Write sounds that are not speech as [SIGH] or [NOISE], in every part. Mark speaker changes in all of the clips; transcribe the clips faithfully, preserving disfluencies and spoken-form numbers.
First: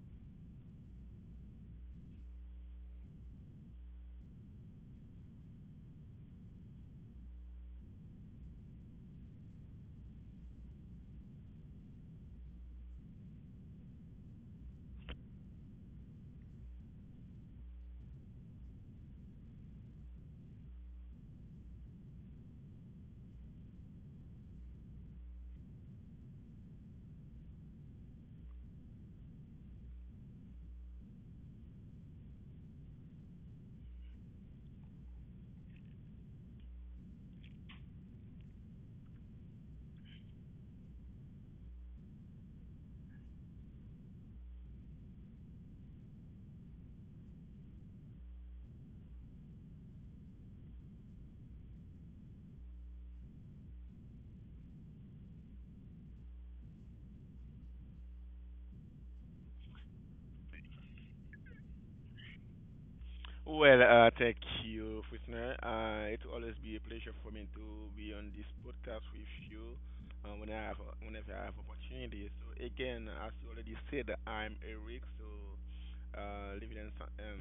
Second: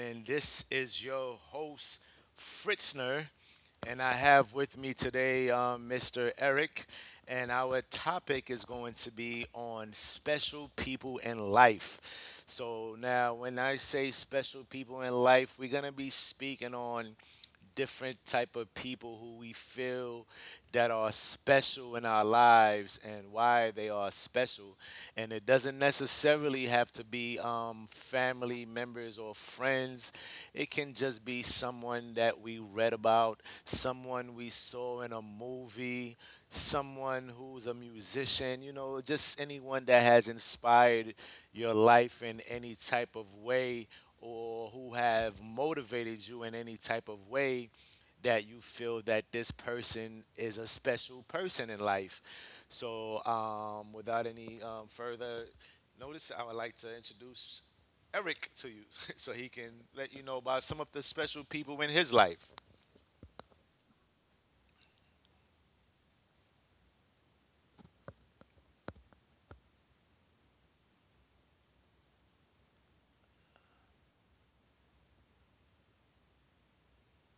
Speaker 1: and this is your host, Fritzner, and I have with me today um, Mister Eric, and our topic is going to be on special people in life. So now when I say special people in life, we're going to be speaking on different type of people who we feel that are special in our lives and why they are special, and it doesn't necessarily have to be um, family members or friends. It can just be someone that we read about, someone we saw in a movie, someone who's a musician, you know, just anyone that has inspired your life in any type of way, or who have motivated you in any type of way, that you feel that this person is a special person in life. So, um, without any um, further notice, I would like to introduce Eric to you [LAUGHS] so he can let you know about some of the special people in his life.
Speaker 2: Well, uh, thank you, Fusner. Uh, it will always be a pleasure for me to be on this podcast with you uh, when I have whenever I have opportunity. So again, as you already said, I'm Eric. So uh, living in San, um,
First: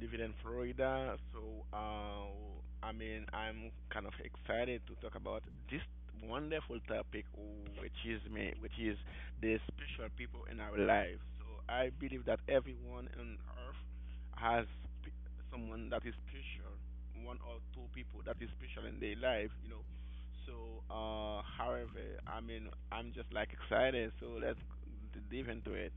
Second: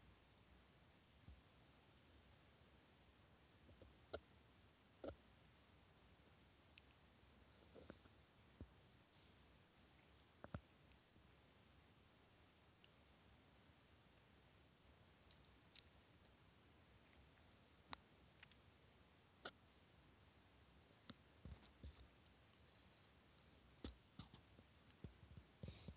Speaker 2: living in Florida. So uh, I mean, I'm kind of excited to talk about this wonderful topic, which is me, which is the special people in our lives. So I believe that everyone on earth has p- someone that is special, one or two people that is special in their life, you know. So, uh, however, I mean, I'm just like excited. So let's d- dive into it.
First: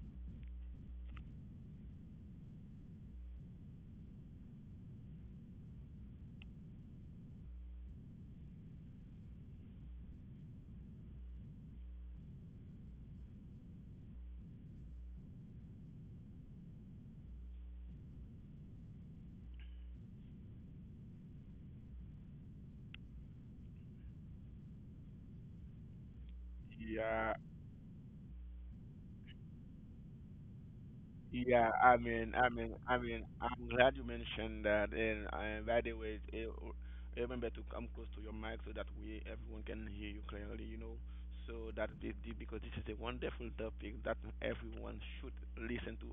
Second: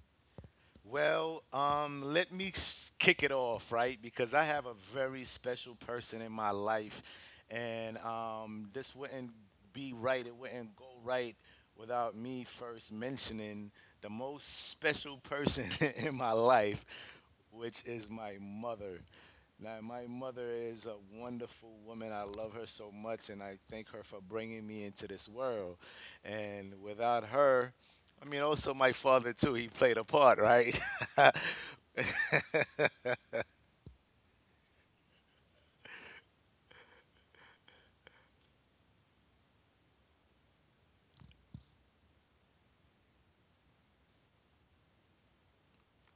Speaker 1: Well, um, let me s- kick it off, right? Because I have a very special person in my life, and um, this wouldn't be right. It wouldn't go right without me first mentioning the most special person [LAUGHS] in my life, which is my mother. Now, my mother is a wonderful woman. I love her so much, and I thank her for bringing me into this world. And without
Speaker 2: Yeah.
Speaker 1: her, I mean, also my father too. He played a part, right? [LAUGHS]
Speaker 2: Yeah, I mean, I mean, I mean, I'm glad you mentioned that. And, uh by the way, eh, r- remember to come close to your mic so that we everyone can hear you clearly. You know, so that be, be- because this is a wonderful topic that everyone should listen to.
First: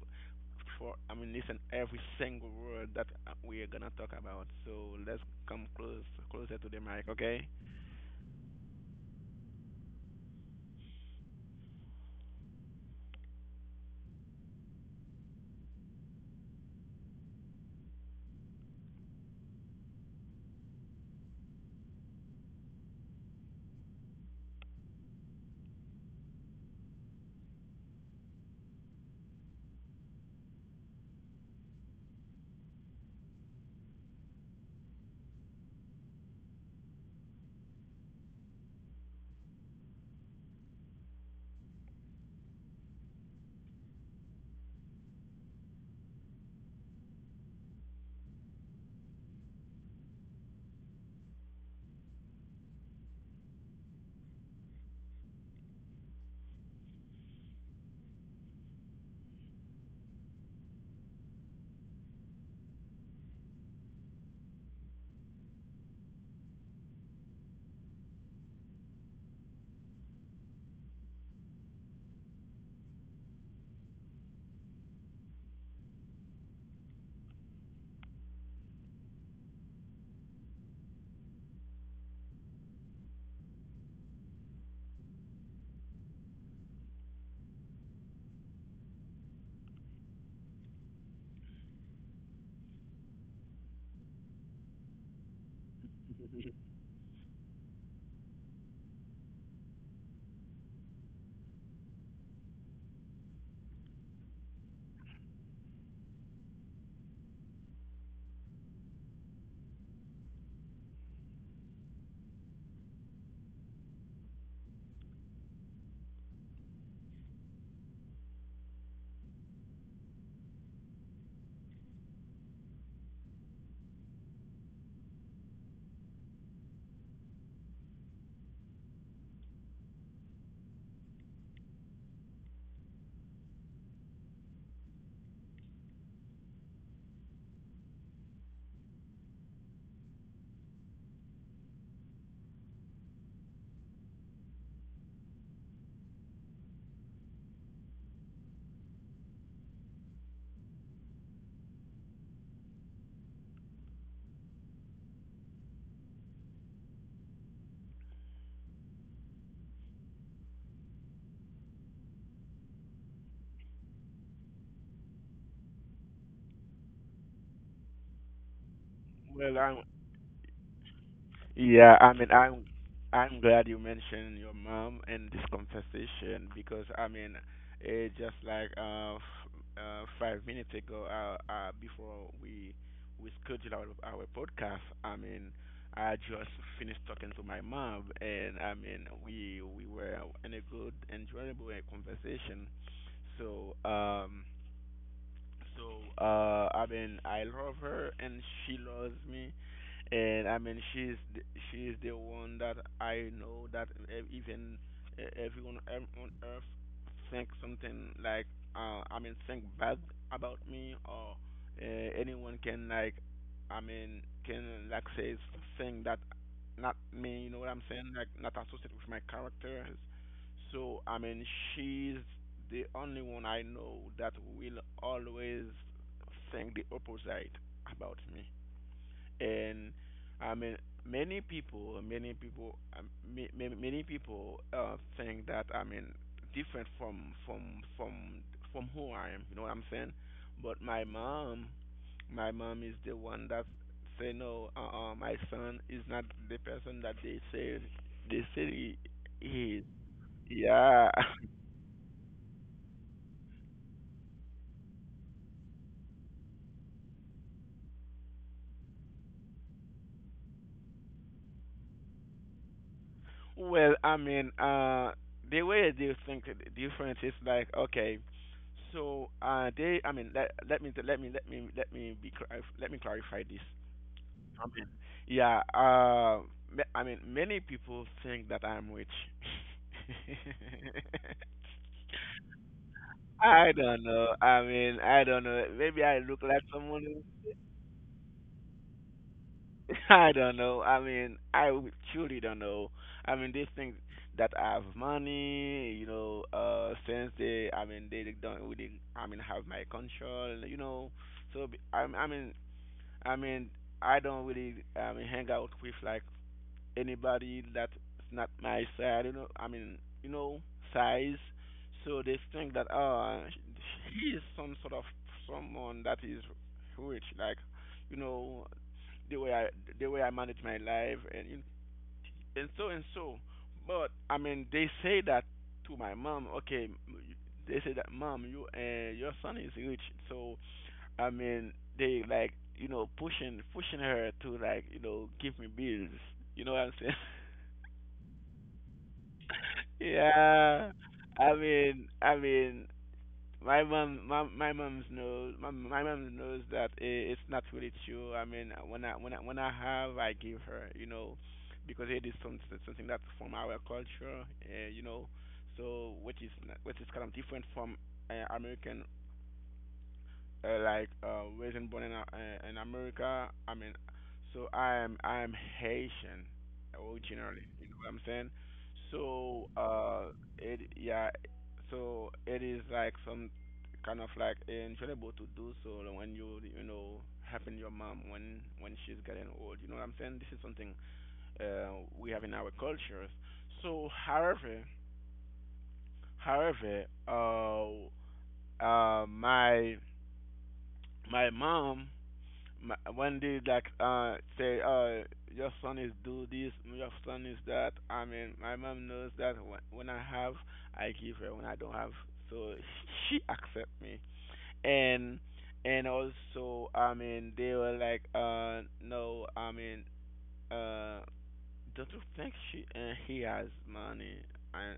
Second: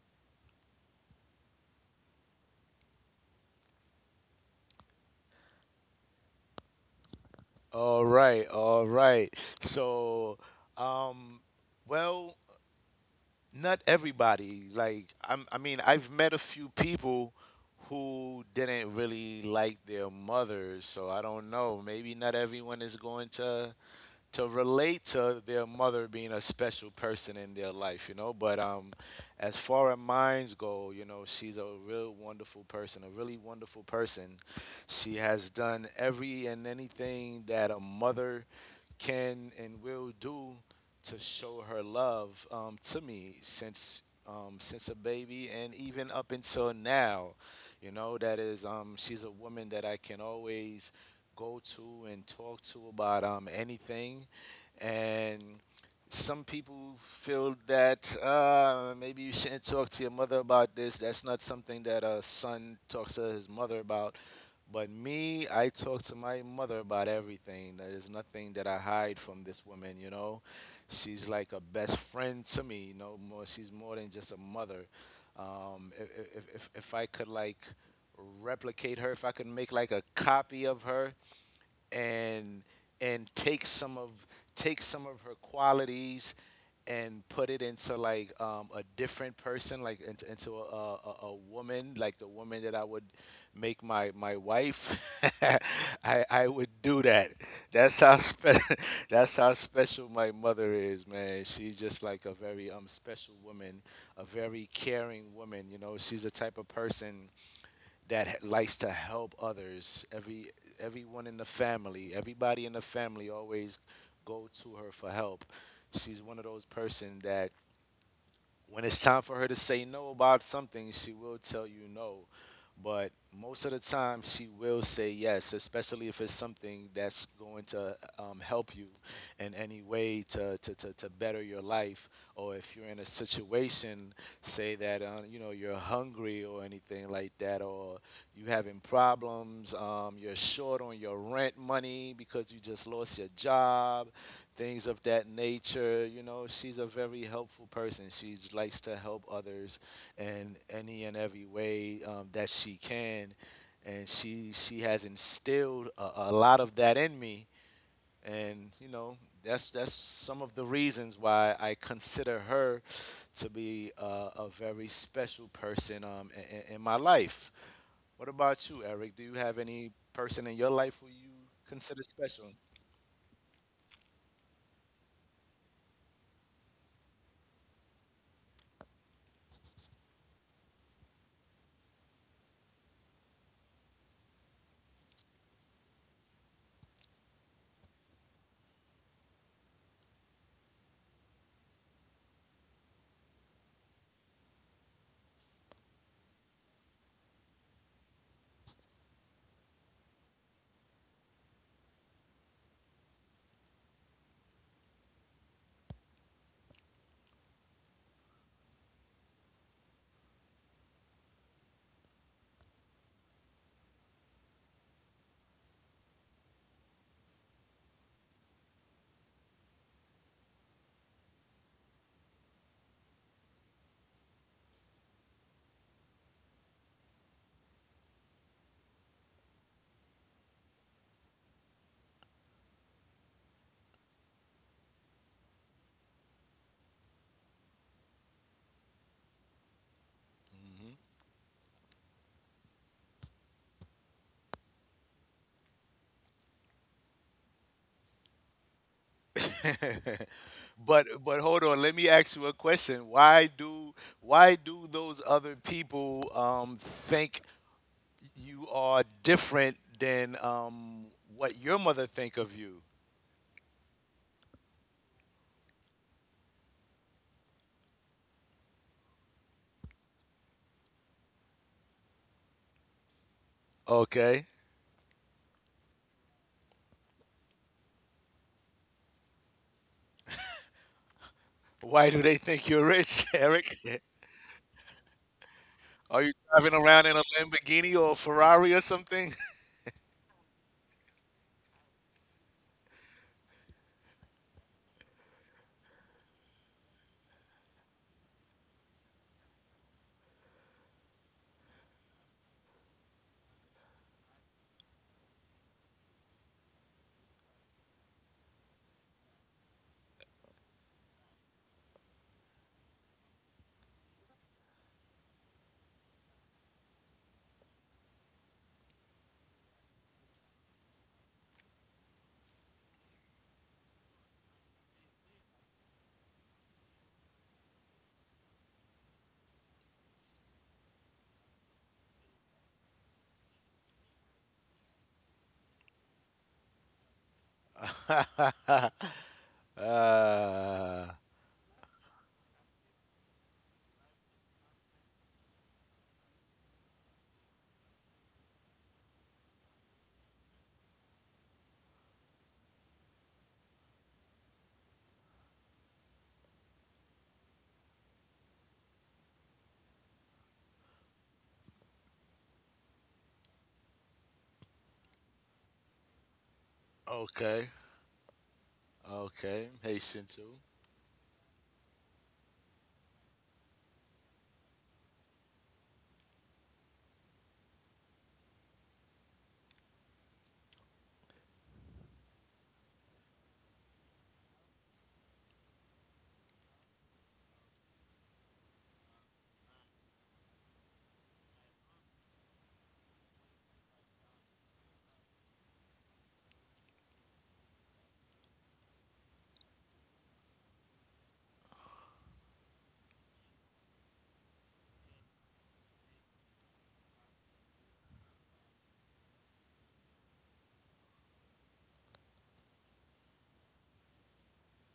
Speaker 2: For I mean, listen every single word that uh, we are gonna talk about. So let's come close closer to the mic, okay?
Speaker 1: All right, all right. So, um, well, not everybody. Like, I'm, I mean, I've met a few people who didn't really like their mothers. So I don't know. Maybe not everyone is going to to relate to their mother being a special person in their life, you know. But um, as far as mines go, you know, she's a real wonderful person, a really wonderful person. She has done every and anything that a mother can and will do to show her love, um, to me since um, since a baby and even up until now. You know that is, um, she's a woman that I can always go to and talk to about, um, anything, and some people feel that uh, maybe you shouldn't talk to your mother about this. That's not something that a son talks to his mother about. But me, I talk to my mother about everything. There is nothing that I hide from this woman, you know. She's like a best friend to me, you know. More, she's more than just a mother. Um, if, if, if if I could like replicate her, if I could make like a copy of her and and take some of take some of her qualities and put it into like, um, a different person, like into, into a, a, a woman, like the woman that I would make my my wife, [LAUGHS] I I
Speaker 2: [LAUGHS]
Speaker 1: would do that. That's how spe- [LAUGHS] that's how special my mother is, man. She's just like a very um special woman, a very caring woman. You know, she's the type of person that likes to help others. Every everyone in the family, everybody in the family always go to her for help. She's one of those person that when it's time for her to say no about something, she will tell you no. But most of the time, she will say yes, especially if it's something that's going to, um, help you in any way to, to, to, to better your life. Or if you're in a situation, say that uh, you know, you're hungry or anything like that, or you having problems, um, you're short on your rent money because you just lost your job, things of that nature. You know, she's a very helpful person. She likes to help others in any and every way, um, that she can, and she she has instilled a, a lot of that in me. And you know, that's that's some of the reasons why I consider her to be uh, a very special person, um, in, in my life. What about you, Eric? Do you
Speaker 2: Well,
Speaker 1: have
Speaker 2: I'm.
Speaker 1: any person in your life who you
Speaker 2: Yeah,
Speaker 1: consider
Speaker 2: I mean,
Speaker 1: special?
Speaker 2: I'm I'm glad you mentioned your mom in this conversation because I mean, it just like uh, f- uh five minutes ago, uh, uh before we we scheduled our our podcast, I mean, I just finished talking to my mom, and I mean, we we were in a good, enjoyable uh, conversation. So um so uh, I mean, I love her and she loves me, and I mean, she's the, she's the one that I know that e- even e- everyone ev- on earth think something like uh, I mean think bad about me or uh, anyone can like I mean can like say something that not me. You know what I'm saying? Like not associated with my character. So I mean, she's the only one I know that will always think the opposite about me. And I mean, many people, many people, um, ma- ma- many people uh, think that I mean different from from from from who I am. You know what I'm saying? But my mom, my mom is the one that say no. Uh, uh my son is not the person that they say they say he he is.
Speaker 1: Hmm. [LAUGHS]
Speaker 2: Yeah.
Speaker 1: But but
Speaker 2: [LAUGHS]
Speaker 1: hold on, let me ask you a question. Why do why do those other people, um, think you are different than, um, what your mother think of you?
Speaker 2: Well, I mean, uh, the way they think the difference is like okay, so uh, they, I mean, let let me let me let me let me be clarif- let me clarify this.
Speaker 1: Okay.
Speaker 2: I mean, yeah, uh, ma- I mean, many people think that I'm rich. [LAUGHS]
Speaker 1: Why do they think you're rich, [LAUGHS]
Speaker 2: I
Speaker 1: Eric?
Speaker 2: don't know. I mean, I don't know. Maybe I
Speaker 1: Are
Speaker 2: look
Speaker 1: you
Speaker 2: like
Speaker 1: driving around
Speaker 2: someone.
Speaker 1: in a Lamborghini or a Ferrari or something?
Speaker 2: [LAUGHS] I don't know. I mean, I w- truly don't know. I mean, these things that have money, you know, uh, since they, I mean, they don't really, I mean, have my control, you know. So, b- I, I mean, I mean, I don't really, I mean, hang out with like anybody that's not my size, you know, I mean, you know, size. So they think that uh he is some sort of someone that is rich, like you know, the way I the way I manage my life and you and so and so. But I mean, they say that to my mom. Okay, m- they say that mom, you uh, your son is rich. So I mean, they like you know pushing pushing her to like you know give me bills. You know what I'm.
Speaker 1: [LAUGHS] uh,
Speaker 2: Yeah. I mean, I mean, my mom, my my mom's knows, my my mom knows that I it's not really true. I mean, when I when I when I have, I give her, you know, because it is some, something that's from our culture, uh, you know. So which is not- which is kind of different from uh, American uh, like uh, raised and born in uh, in America. I mean, so I am I am Haitian
Speaker 1: okay.
Speaker 2: originally. You know what I'm saying?
Speaker 1: Okay.
Speaker 2: So
Speaker 1: Haitian
Speaker 2: uh,
Speaker 1: too.
Speaker 2: it yeah, so it is like some kind of like enjoyable to do so when you you know helping your mom when when she's getting old. You know what I'm saying? This is something uh, we have in our cultures. So however, however, uh, uh, my my mom. Ma- When they like uh say uh your son is do this, your son is that. I mean, my mom knows that when when I have, I give her. When I don't have, so [LAUGHS] she accept me. And and also, I mean, they were like, uh, no, I mean, uh, don't you think she uh, he has money? I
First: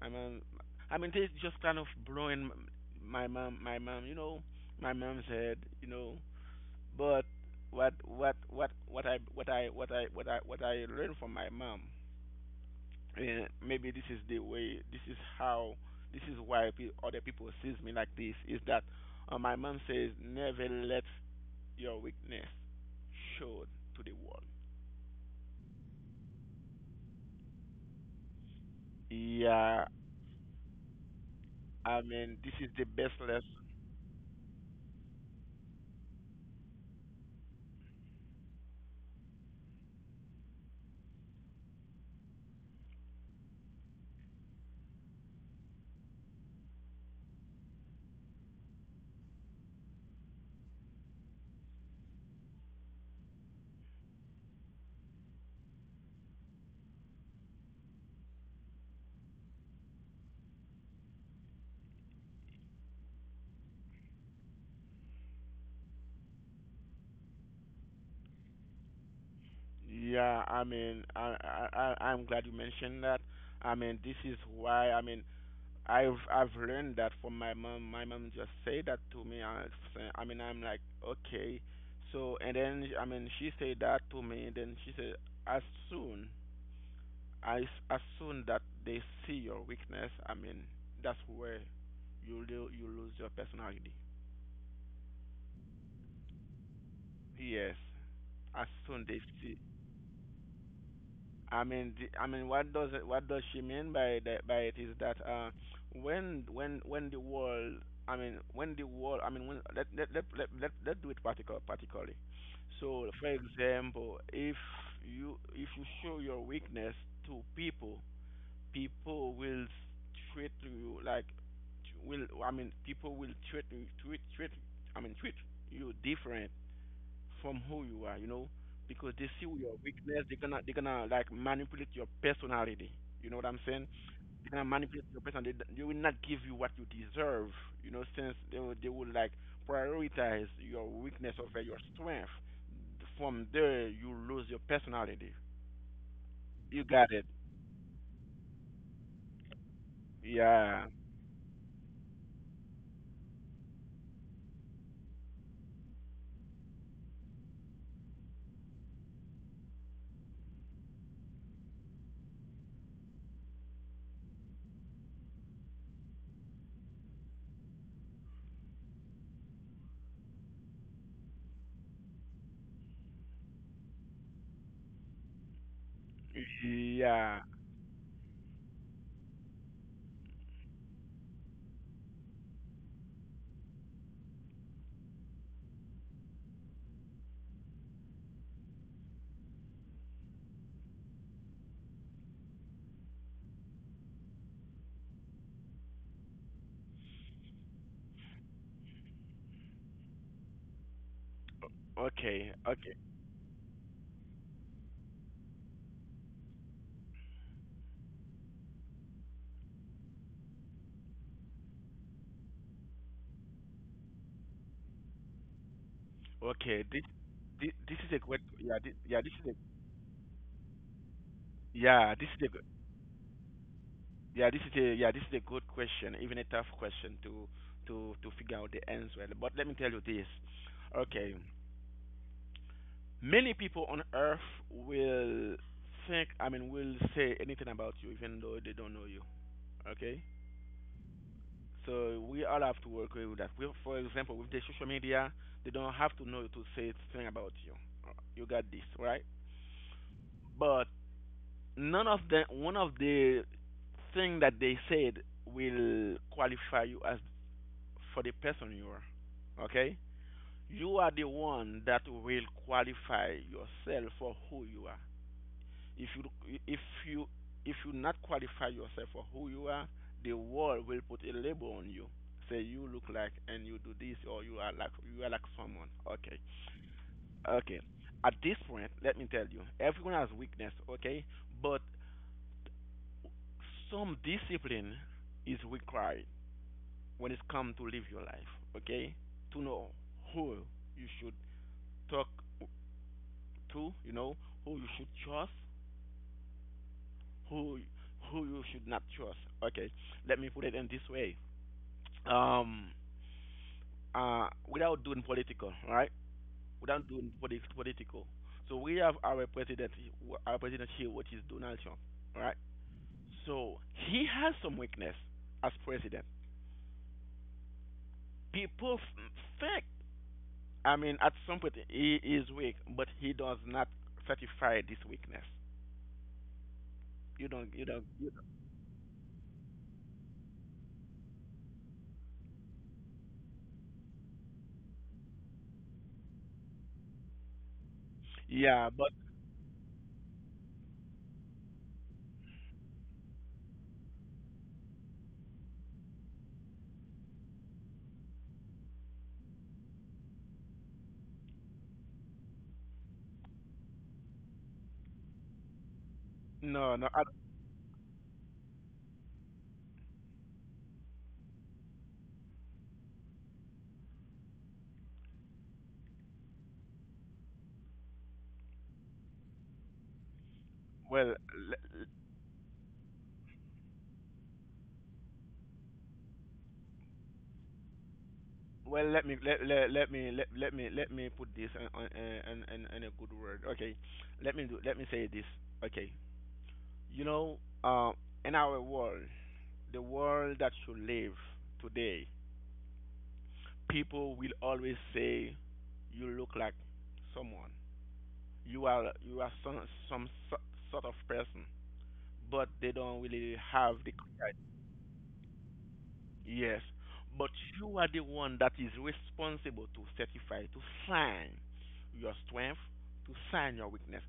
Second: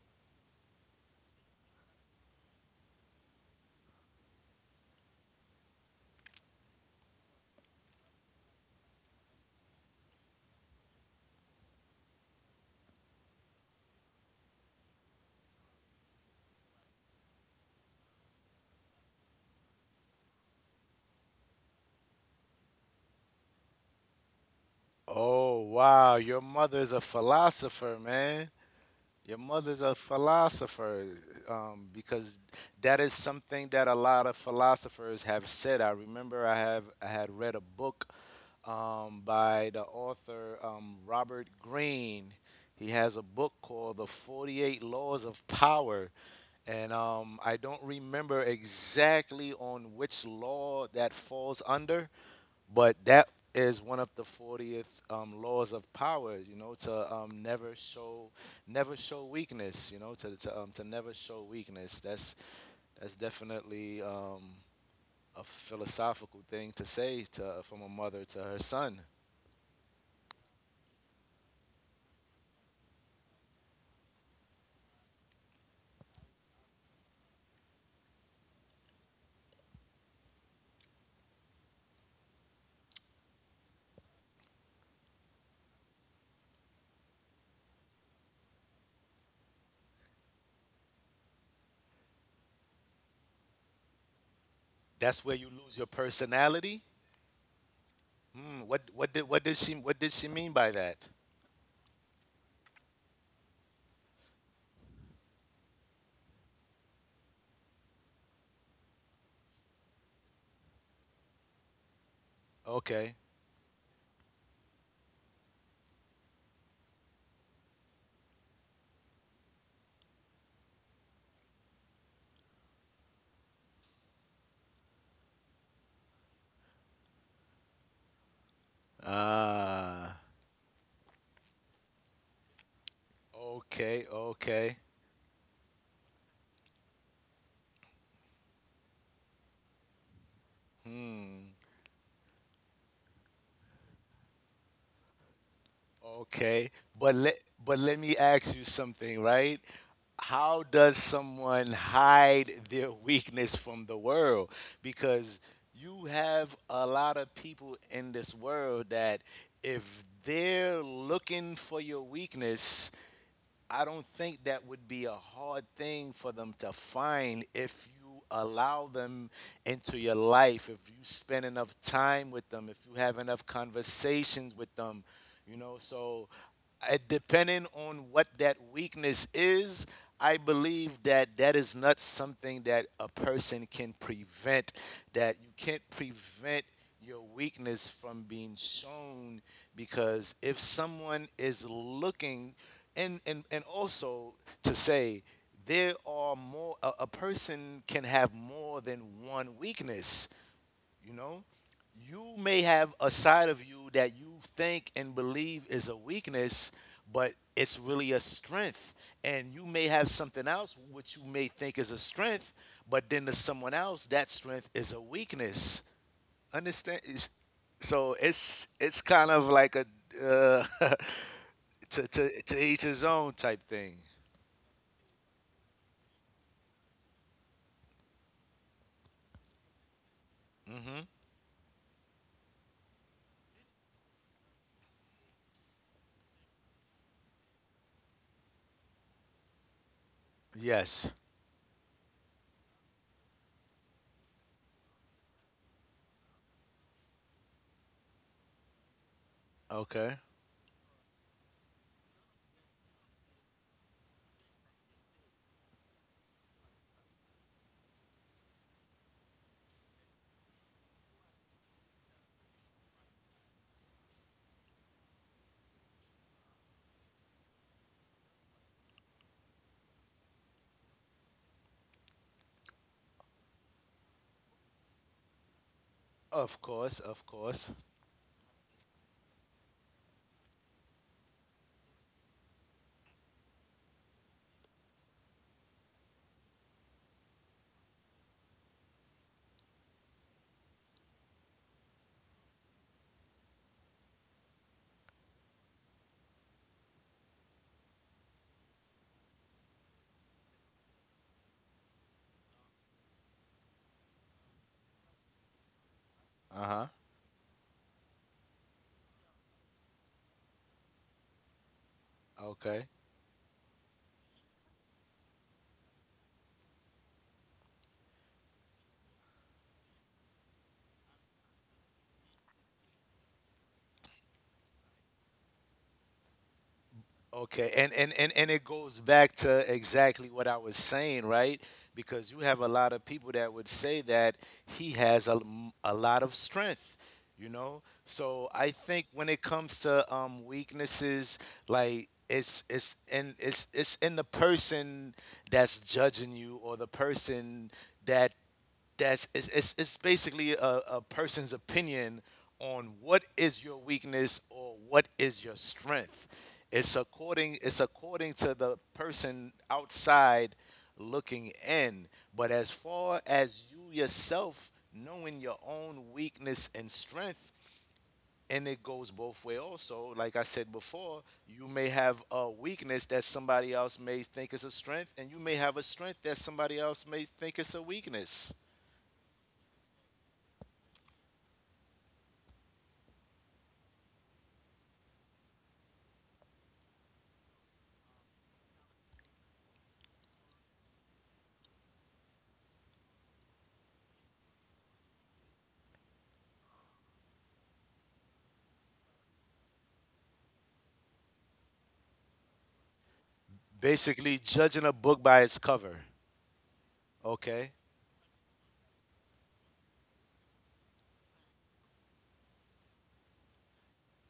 Speaker 2: my mom, I mean, they just kind of blowing m- my mom, my mom, you know, my mom's head, you know, but what what what what I what I what I what I what I learned from my mom, and maybe this is the way, this is how, this is why pe- other people sees me like this, is that uh, my mom says never let your weakness show to the world.
Speaker 1: Oh wow, your mother's a philosopher, man. Your mother's
Speaker 2: Yeah,
Speaker 1: a philosopher, um,
Speaker 2: I mean
Speaker 1: because
Speaker 2: this is the
Speaker 1: that is
Speaker 2: best lesson.
Speaker 1: something that a lot of philosophers have said. I remember I have I had read a book, um, by the author, um, Robert Greene. He has a book called The forty-eight Laws of Power. And um, I don't remember exactly on which law that falls under, but that is one of the fortieth, um, laws of power, you know, to, um, never show, never show weakness, you know, to, to, um, to never show weakness. That's, that's definitely, um, a philosophical thing to say to, from a mother to her son.
Speaker 2: Yeah, I mean I I I- I'm glad you mentioned that. I mean this is why I mean I've I've learned that from my mom. My mom just said that to me. I, say- I mean, I'm like, okay. So and then I mean, she said that to me. And then she said, as soon as as soon that they see your weakness, I mean, that's where you lo- you lose your personality.
Speaker 1: That's where you lose your personality.
Speaker 2: Yes,
Speaker 1: Hmm,
Speaker 2: as
Speaker 1: what,
Speaker 2: soon
Speaker 1: what,
Speaker 2: they
Speaker 1: did, what, did
Speaker 2: see.
Speaker 1: she, what did she mean by that?
Speaker 2: I mean, the- I mean, what does it, what does she mean by that? By it is that uh, when when when the world, I mean, when the world, I mean, when let let let let let, let do it particular particularly. So,
Speaker 1: Okay.
Speaker 2: for example, if you if you show your weakness to people, people will treat you like will I mean, people will treat you treat treat I mean treat you different from who you are, you know, because they see your
Speaker 1: Ah.
Speaker 2: weakness. They're gonna they're gonna like manipulate your personality. You know what I'm saying?
Speaker 1: Okay,
Speaker 2: They're gonna
Speaker 1: okay.
Speaker 2: manipulate your personality. They, they will not give you what you deserve. You know, since they will, they will like prioritize your weakness
Speaker 1: Hmm.
Speaker 2: over your strength. From there, you lose your personality.
Speaker 1: Okay,
Speaker 2: You
Speaker 1: but
Speaker 2: got it.
Speaker 1: let but let me ask you something, right? How
Speaker 2: Yeah.
Speaker 1: does someone hide their weakness from the world? Because you have a lot of people in this world that if they're looking for your weakness, I don't think that would be a hard thing for them to find if you allow them into your life, if you spend enough time with them, if you have enough conversations with them, you know. So, I-
Speaker 2: Yeah.
Speaker 1: depending on what that weakness is, I believe that that is not something that a person can prevent, that you can't prevent your weakness from being shown, because if someone is looking, and and, and also, to say there are more, a, a person can have more than one weakness, you know. You
Speaker 2: Okay.
Speaker 1: may
Speaker 2: Okay.
Speaker 1: have a side of you that you think and believe is a weakness, but it's really a strength, and you may have something else which you may think is a strength, but then to someone else that strength is a weakness.
Speaker 2: Okay.
Speaker 1: understand
Speaker 2: This,
Speaker 1: is-
Speaker 2: this, this is
Speaker 1: so
Speaker 2: a great.
Speaker 1: it's
Speaker 2: Yeah. This,
Speaker 1: it's
Speaker 2: yeah.
Speaker 1: kind
Speaker 2: This
Speaker 1: of
Speaker 2: is
Speaker 1: like a, uh, [LAUGHS]
Speaker 2: a.
Speaker 1: to,
Speaker 2: Yeah. This
Speaker 1: to
Speaker 2: is a.
Speaker 1: to each his own type thing.
Speaker 2: Yeah, this is a yeah, this is a good question, even a tough question to to to figure out the answer. But let me tell you this. Okay, many people on Earth will think, I mean, will say anything about you, even though they don't know you. Okay,
Speaker 1: Yes.
Speaker 2: so we all have to work with that. We, for example, with the social media, they don't have to know to say something about you. Uh, You got this, right?
Speaker 1: Okay.
Speaker 2: But none of the one of the thing that they said will qualify you as for the person you are. Okay? You are the one that will qualify yourself for who you are. If you if you if you not qualify yourself for who you are, the world will put a label on you. Say you look like and you do this or you are like you are like someone. Okay.
Speaker 1: Of course, of course.
Speaker 2: Okay. At this point, let me tell you, everyone has weakness, okay? But some discipline is required when it comes to live your life, okay? To know who you should talk to, you know, who you should trust, who who you should not trust. Okay, let me put it in this way. Um, uh, without doing political, right?
Speaker 1: Uh-huh.
Speaker 2: Without doing polit- political. So we have our president, our president here, which is Donald Trump, right?
Speaker 1: Okay.
Speaker 2: So he has some weakness as president. People f- think, I mean, at some point he is weak, but he does not certify this weakness. You don't,
Speaker 1: Okay,
Speaker 2: you
Speaker 1: and,
Speaker 2: don't,
Speaker 1: and,
Speaker 2: you,
Speaker 1: and, and it goes back to exactly what I was saying, right? Because you have a lot of people that would say that he has a a lot of strength, you know? So I
Speaker 2: yeah,
Speaker 1: think
Speaker 2: but
Speaker 1: when it comes to, um, weaknesses, like it's it's and it's it's in the person that's judging you, or the person that that's it's, it's, it's basically a, a person's opinion on what is your weakness or what is your strength. it's
Speaker 2: no, no.
Speaker 1: according it's according to the person outside looking in, but as far as you yourself knowing your own weakness and strength, and it goes both way also, like I said before,
Speaker 2: Well,
Speaker 1: you may
Speaker 2: le-
Speaker 1: have a weakness that somebody else may think is a strength, and you may have a strength that somebody else may think is a weakness.
Speaker 2: well, let me let let, let me let, let me let me put this in, on- uh, in, in, in a good word. Okay, let me do let me say this. Okay, you know, uh, in our world, the world that you live today, people will always say you look like someone. You are you are some some so- sort of person, but they don't really have the.
Speaker 1: Basically judging a book by its cover.
Speaker 2: Yes, but
Speaker 1: Okay.
Speaker 2: you are the one that is responsible to certify, to sign your strength, to sign your weakness.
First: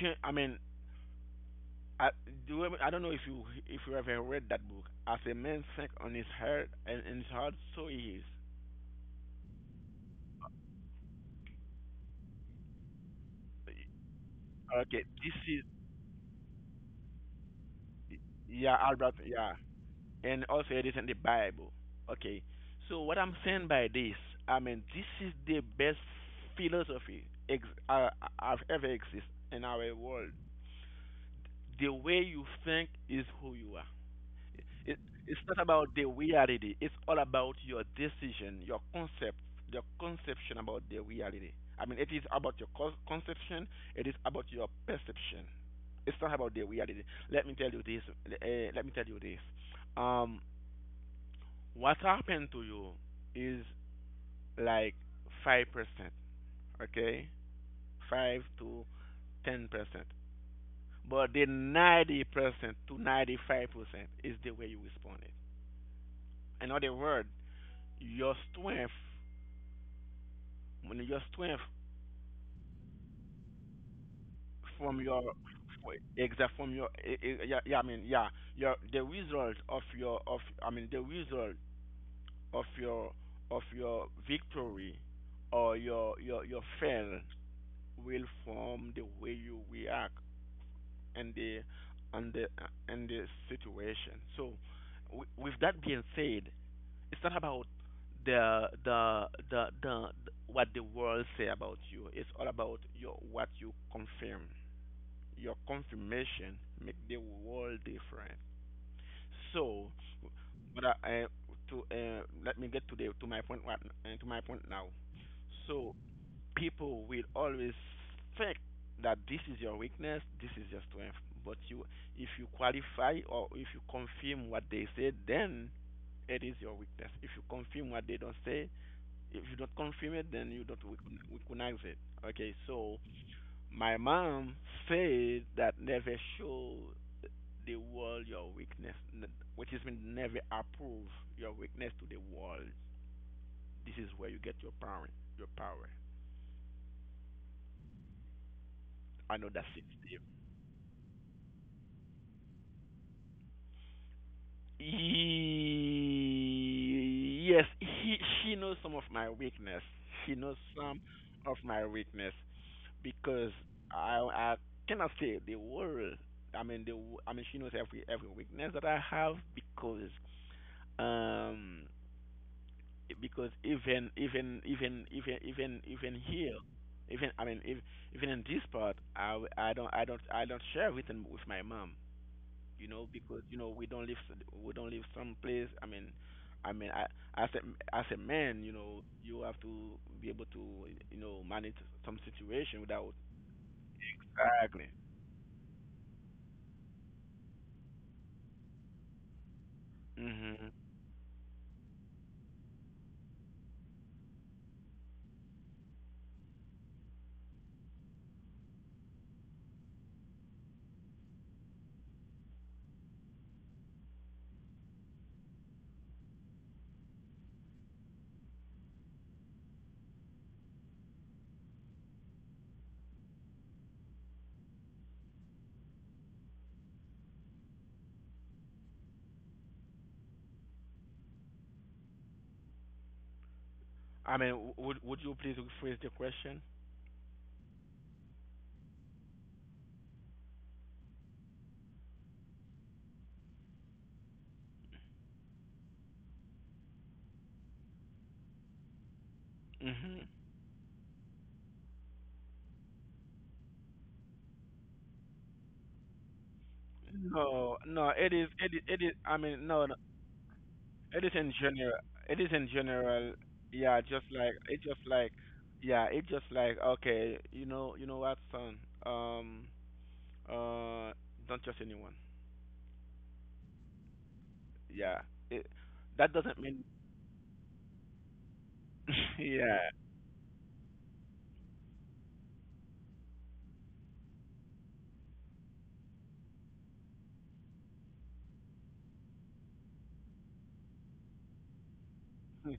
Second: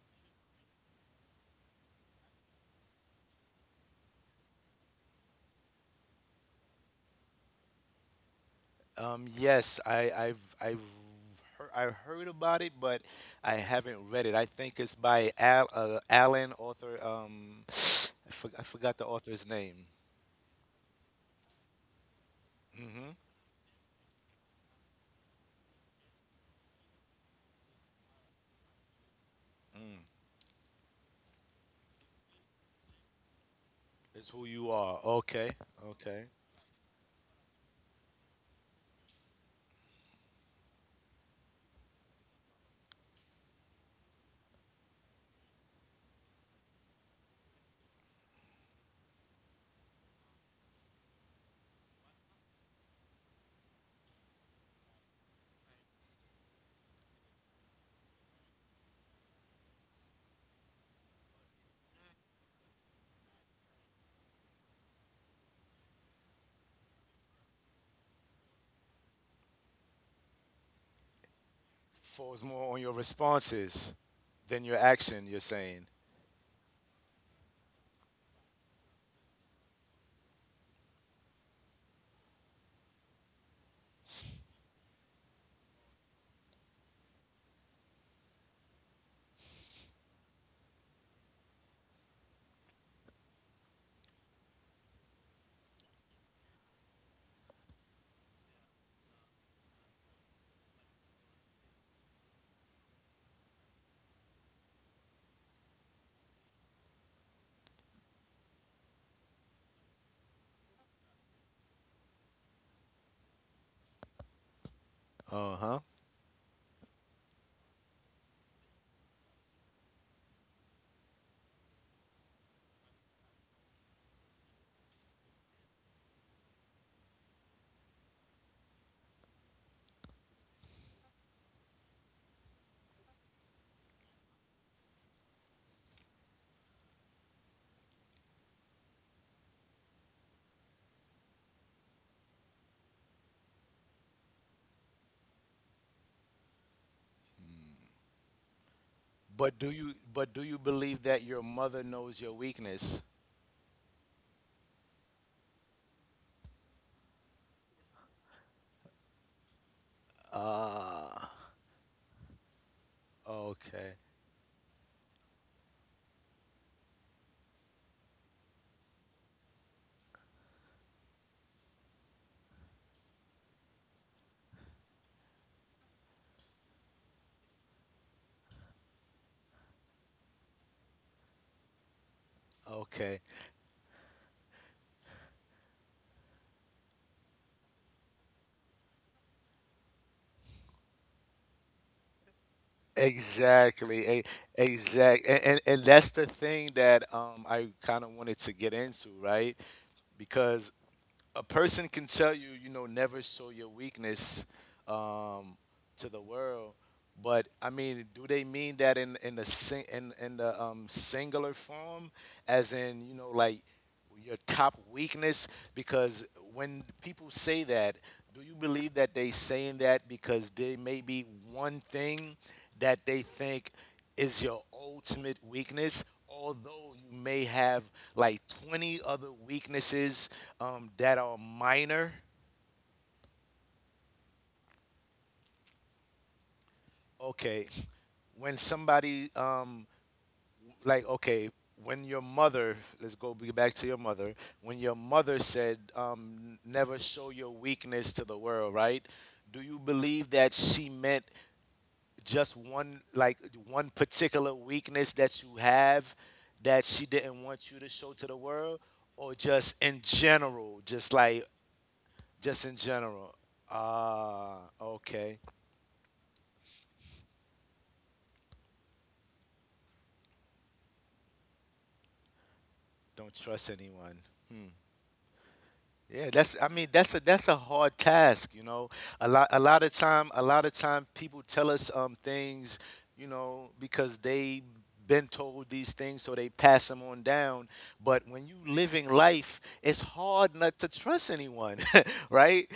Speaker 2: Ch- I mean, I, do you, ever- I don't know if you if you ever read that book. As a man think on his heart and in his heart, so he is.
Speaker 1: Um, yes, I, I've I've heard, I heard about it, but I haven't read it. I think it's
Speaker 2: Okay,
Speaker 1: by
Speaker 2: this is
Speaker 1: Al, uh, Alan author. Um, I, for, I
Speaker 2: yeah,
Speaker 1: forgot the
Speaker 2: Albert.
Speaker 1: author's
Speaker 2: Yeah,
Speaker 1: name.
Speaker 2: and also it is in the Bible. Okay, so
Speaker 1: Mm-hmm.
Speaker 2: what I'm saying by this, I mean, this is the best philosophy ex- uh, uh, I've ever exist in our
Speaker 1: Mm.
Speaker 2: world. The way you think is who you are.
Speaker 1: It's who you
Speaker 2: It,
Speaker 1: are.
Speaker 2: it's
Speaker 1: Okay.
Speaker 2: not about the
Speaker 1: Okay.
Speaker 2: reality. It's all about your decision, your concept, your conception about the reality. I mean, it is about your con- conception. It is about your perception. It's not about the reality. Let me tell you this. Uh, let me tell you this. Um, what happened to you is like five percent. Okay, five to ten percent, but the ninety percent to ninety-five percent is the way you responded. In other words, your strength, when your strength
Speaker 1: Falls more on your responses than your
Speaker 2: from your
Speaker 1: action, you're saying.
Speaker 2: exact from your eh, eh, yeah, yeah, yeah, I mean, yeah, your the result of your of I mean the result of your of your victory or your your your fail will form the way you react, and the and the and the situation. So, w- with that being said, it's not about the the the the what the world say about you. It's all about your what you confirm. Your confirmation make the world different. So, but I, I to uh, let me get to the to my point, right, uh, to my point now.
Speaker 1: Uh huh.
Speaker 2: So people will always think that this is your weakness, this is your strength. But you, if you qualify or if you confirm what they say, then it is your weakness. If you confirm what they don't say, if you don't confirm it, then you don't rec- recognize it. Okay, so my mom said that never show the world your weakness, n- which is mean never approve your weakness to the world. This is where you get your power. Your power. I know
Speaker 1: But
Speaker 2: that's
Speaker 1: do you
Speaker 2: sensitive.
Speaker 1: but do you believe that your mother knows your weakness?
Speaker 2: Ye- Yes, he, she knows some of my weakness. She knows some
Speaker 1: Ah.
Speaker 2: of my weakness because
Speaker 1: Okay.
Speaker 2: I I cannot say the world. I mean the w- I mean she knows every every weakness that I have because um because even even even even even even here, even I mean if, even in this part I w- I don't I don't I don't share with with my mom. You know,
Speaker 1: Okay.
Speaker 2: because you know we don't live we don't live someplace. I mean, I mean, I, as a as a man, you know, you have to be able to, you know, manage some situation without.
Speaker 1: Exactly. A,
Speaker 2: Exactly.
Speaker 1: exact. And, and and that's the thing that um I kind of wanted to get into, right?
Speaker 2: Hmm.
Speaker 1: Because a person can tell you, you know, never show your weakness, um to the world, but I mean, do they mean that in in the sing in in the, um singular form, as in, you know, like your top weakness? Because when people say that, do you believe that they saying that because there may be one thing that they think is your ultimate weakness, although you may have like twenty other weaknesses, um, that are minor.
Speaker 2: I mean, w- would would you please rephrase the question?
Speaker 1: Okay, when somebody, um, like okay, when your mother, let's go be back to your mother, when your mother said, um, never show your weakness to the world, right, do you
Speaker 2: Hmm.
Speaker 1: believe that she meant just one, like one particular weakness that you have that she didn't want
Speaker 2: No,
Speaker 1: you to
Speaker 2: no,
Speaker 1: show to
Speaker 2: it
Speaker 1: the
Speaker 2: is it
Speaker 1: world,
Speaker 2: is it is.
Speaker 1: or
Speaker 2: I mean,
Speaker 1: just
Speaker 2: no, no,
Speaker 1: in general, just
Speaker 2: it is
Speaker 1: like
Speaker 2: in general. It is
Speaker 1: just
Speaker 2: in
Speaker 1: in
Speaker 2: general.
Speaker 1: general
Speaker 2: Yeah, just like
Speaker 1: Ah,
Speaker 2: it just like
Speaker 1: okay.
Speaker 2: yeah, it just like okay, you know, you know what, son. Um, uh, don't trust anyone.
Speaker 1: Don't trust anyone.
Speaker 2: Yeah. It, that
Speaker 1: Yeah,
Speaker 2: doesn't
Speaker 1: that's, I
Speaker 2: mean
Speaker 1: mean, that's a that's a hard task, you know. A
Speaker 2: [LAUGHS]
Speaker 1: lot a lot
Speaker 2: yeah.
Speaker 1: of time a lot of time people tell us um things, you know, because they been told these things so they pass them on down, but when you living life, it's hard not to trust anyone, [LAUGHS] right?